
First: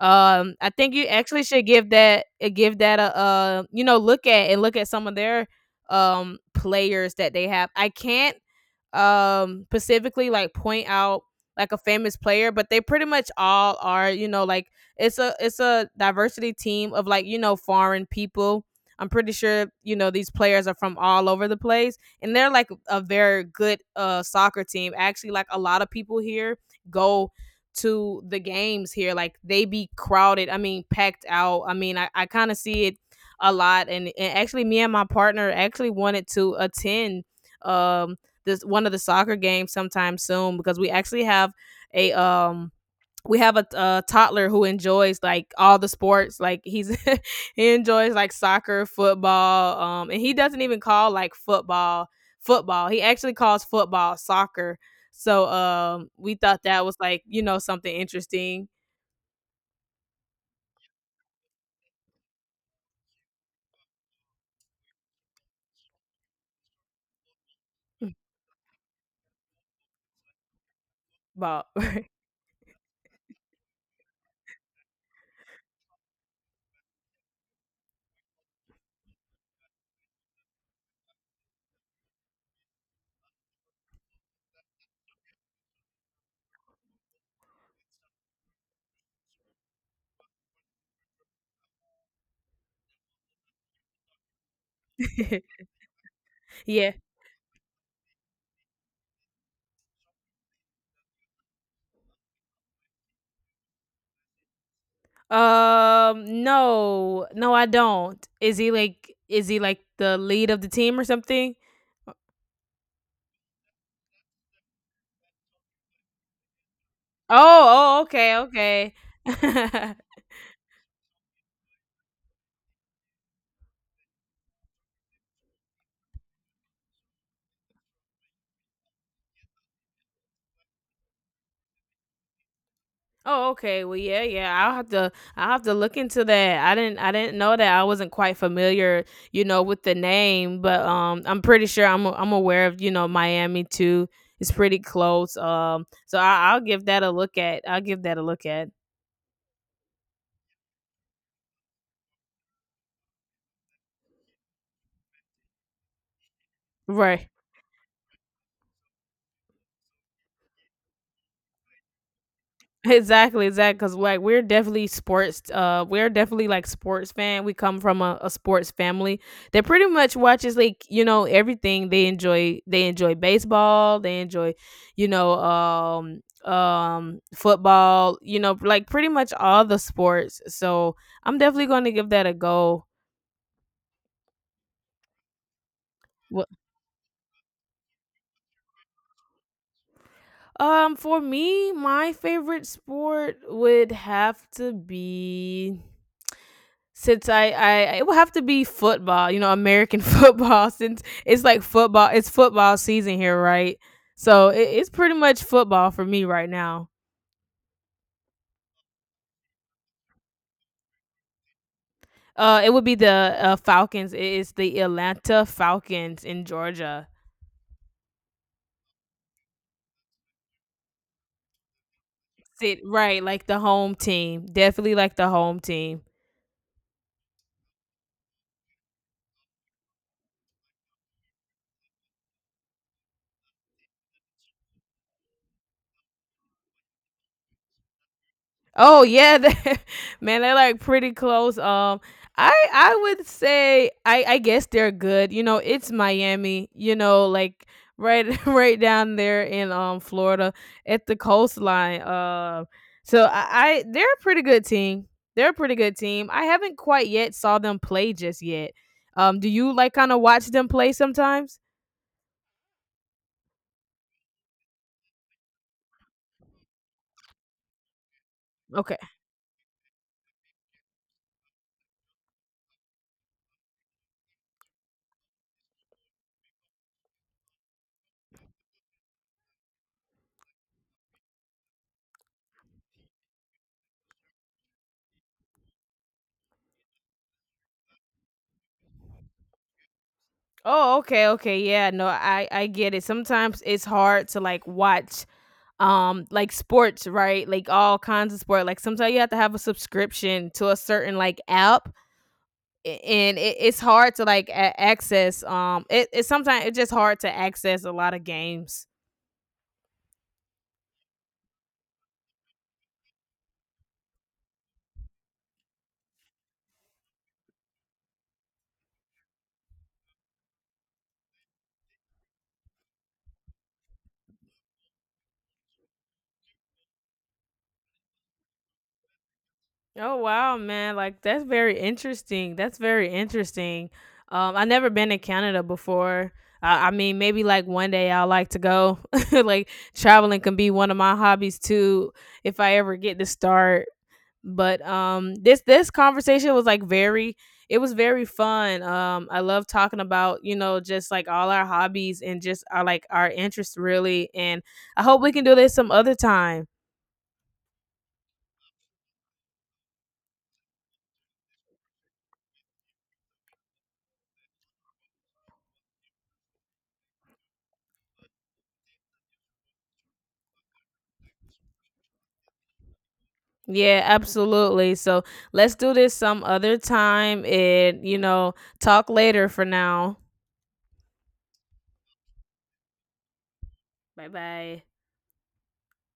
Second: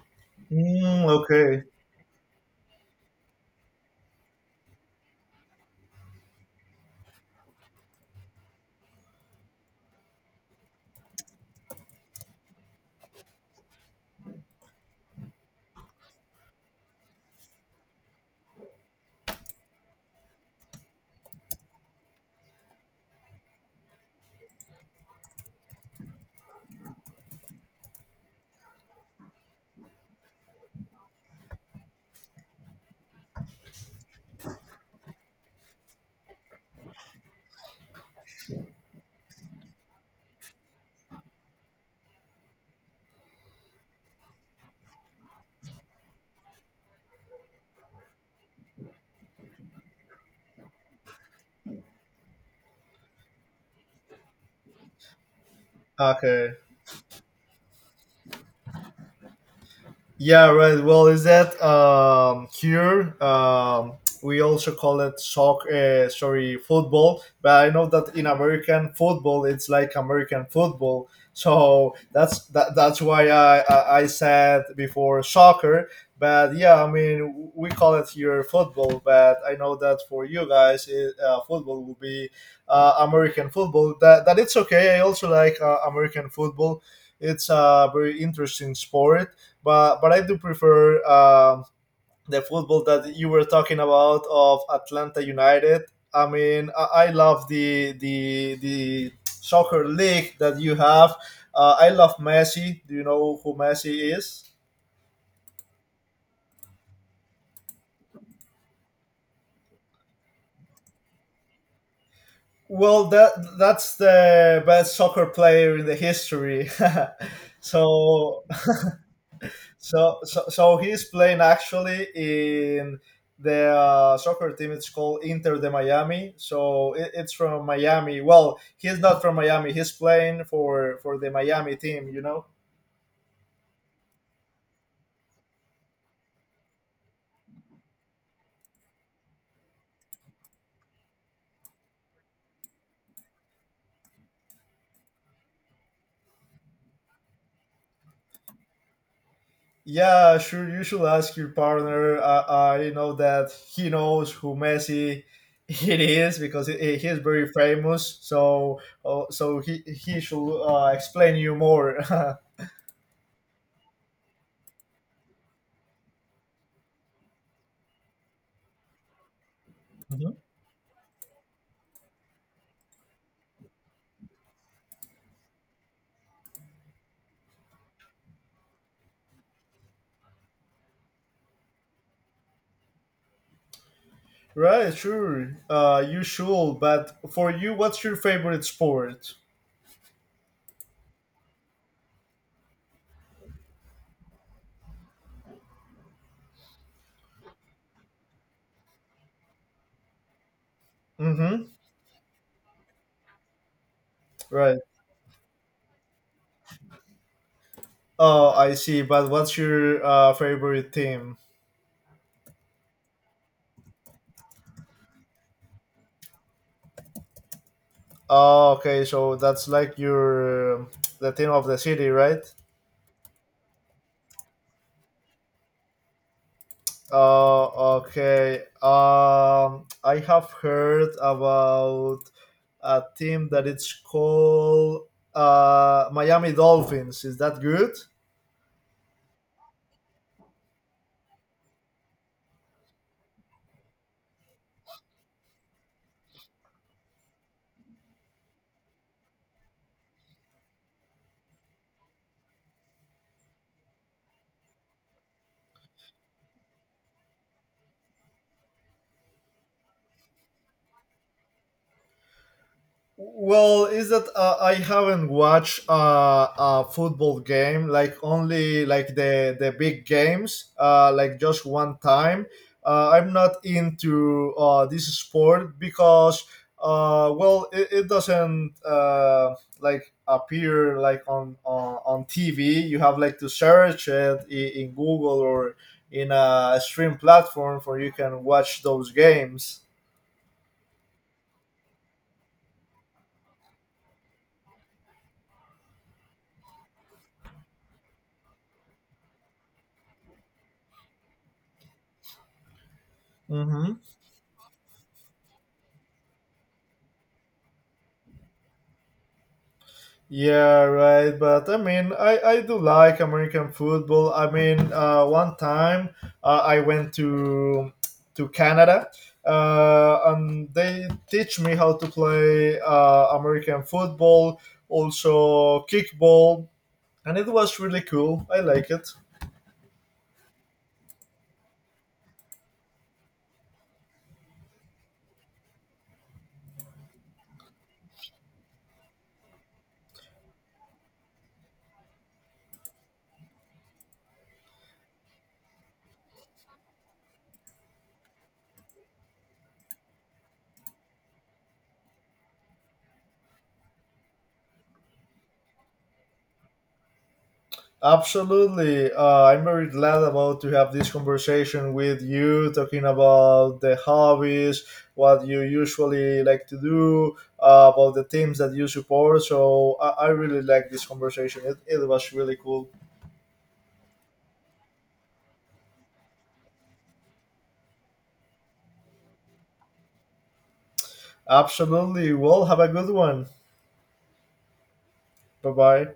Speaker 1: Um, I think you
Speaker 2: Mm,
Speaker 1: actually
Speaker 2: okay.
Speaker 1: should give that uh, give that a, uh you know, look at and look at some of their um players that they have. I can't um specifically like point out like a famous player, but they pretty much all are, you know, like it's a it's a diversity team of, like, you know, foreign people. I'm pretty sure you know these players are from all over the place, and they're like a very good uh soccer team. Actually, like a lot of people here go to the games here. Like they be crowded. I mean, packed out. I mean, I, I kind of see it a lot. And, and actually, me and my partner actually wanted to attend um this one of the soccer games sometime soon, because we actually have a um we have a, a toddler who enjoys like all the sports, like he's he enjoys like soccer, football, um, and he doesn't even call like football football. He actually calls football soccer. So um we
Speaker 2: Okay.
Speaker 1: thought that was like, you know, something interesting
Speaker 2: Yeah, right. Well, is that um, here? Um, we also call it soccer, uh, sorry, football. But I know that in American football, it's like American football.
Speaker 1: about
Speaker 2: So that's that, that's why I, I I said before soccer. But yeah, I mean we call it here football. But I know that for you guys, it, uh, football will be uh, American football. That that it's okay. I also like uh, American football. It's a very interesting sport, but but I do prefer um the football that you were talking about of Atlanta United. I mean,
Speaker 1: yeah.
Speaker 2: I, I love the the the soccer league that you have. Uh, I love Messi. Do you know who Messi is?
Speaker 1: Um, no. No, I don't. Is he like is he like the lead of the team or something? Uh,
Speaker 2: Well, that that's the best soccer player in the history.
Speaker 1: Oh, oh, okay,
Speaker 2: so
Speaker 1: okay.
Speaker 2: So, so, so he's playing actually in the uh, soccer team. It's called Inter de Miami. So it, it's from Miami. Well, he's not from Miami. He's playing for for the Miami team. You know.
Speaker 1: Oh, okay. Well, yeah, yeah. I'll have to I'll have to look into that. I didn't I didn't know that. I wasn't quite familiar, you know, with the name, but um I'm pretty sure I'm I'm aware of, you know, Miami too. It's pretty close. Um, so I I'll give that a look at. I'll give that a look at.
Speaker 2: Yeah, sure. You should ask your partner. Uh, I know that he knows who Messi it is because he, he is
Speaker 1: Right.
Speaker 2: very famous. So, uh, so he he should uh, explain you more.
Speaker 1: Exactly, exactly. Because like we're definitely sports. Uh, we're definitely like sports fan. We come from a, a sports family that pretty much
Speaker 2: Mhm.
Speaker 1: watches like you know everything. They enjoy they enjoy baseball. They enjoy, you know, um, um, football. You know, like pretty much all the sports. So I'm definitely going to give that a go.
Speaker 2: Right, sure. Uh, you
Speaker 1: Wha-
Speaker 2: should. But for you, what's your favorite sport?
Speaker 1: Um, for me, my favorite sport would have to be, since I, I it would have to be football, you know, American football, since it's like
Speaker 2: Mm-hmm.
Speaker 1: football, it's football season here, right? So it,
Speaker 2: Right.
Speaker 1: it's pretty much football for me right now.
Speaker 2: Oh, I see. But what's your uh, favorite team?
Speaker 1: Uh, it would be the uh, Falcons. It is the Atlanta Falcons in Georgia.
Speaker 2: Oh, okay. So that's like your the team of the city, right?
Speaker 1: Sit right, like the home team, definitely like the home team.
Speaker 2: Oh, okay. Um, I have heard about a team that it's called uh Miami Dolphins. Is that good?
Speaker 1: Oh yeah, they- man, they're like pretty close. Um, I I would say I I guess they're good. You know, it's Miami. You know, like right right down there in um Florida at the coastline. Uh, so I, I they're a pretty good team. They're a pretty good team. I haven't quite yet saw them play just yet. Um, do you like kind of watch them play sometimes?
Speaker 2: Well, is that uh, I haven't watched uh, a football game like only
Speaker 1: Okay.
Speaker 2: like the the big games uh, like just one time. Uh, I'm not into uh, this sport because uh, well it, it doesn't uh, like appear like on, on on T V. You have like to search it i- in Google or in a stream platform for you can watch those games.
Speaker 1: Oh, okay, okay. Yeah, no, I I get it. Sometimes it's hard to like watch um like sports, right, like all kinds of sport, like sometimes you have to have a subscription to a certain like app, a- and it, it's
Speaker 2: Mm-hmm.
Speaker 1: hard to like a- access, um, it, it's sometimes it's just hard to access a lot of games.
Speaker 2: Yeah, right. But I mean, I, I do like American football. I mean, uh, one time uh, I went to to Canada, uh, and they teach me how to play uh, American football, also kickball, and it was really cool. I like it.
Speaker 1: Oh wow, man, like that's very interesting, that's very interesting um, I never been to Canada before. I I mean, maybe like one day I'll like to go. Like traveling can be one of my hobbies too, if I ever get to start. But um this this conversation was like very it was very fun. Um, I love talking about, you know, just like all our hobbies and just our like our interests really, and I hope we can do this some other time.
Speaker 2: Absolutely. Uh, I'm very glad about to have this conversation with you, talking about the hobbies, what you usually like to do, uh, about the teams that you support. So I, I really like this conversation. It, it was really cool.
Speaker 1: Yeah, absolutely. So let's do this some other time, and you know, talk later for now.
Speaker 2: Absolutely. Well, have a good one.
Speaker 1: Bye bye.
Speaker 2: Bye bye.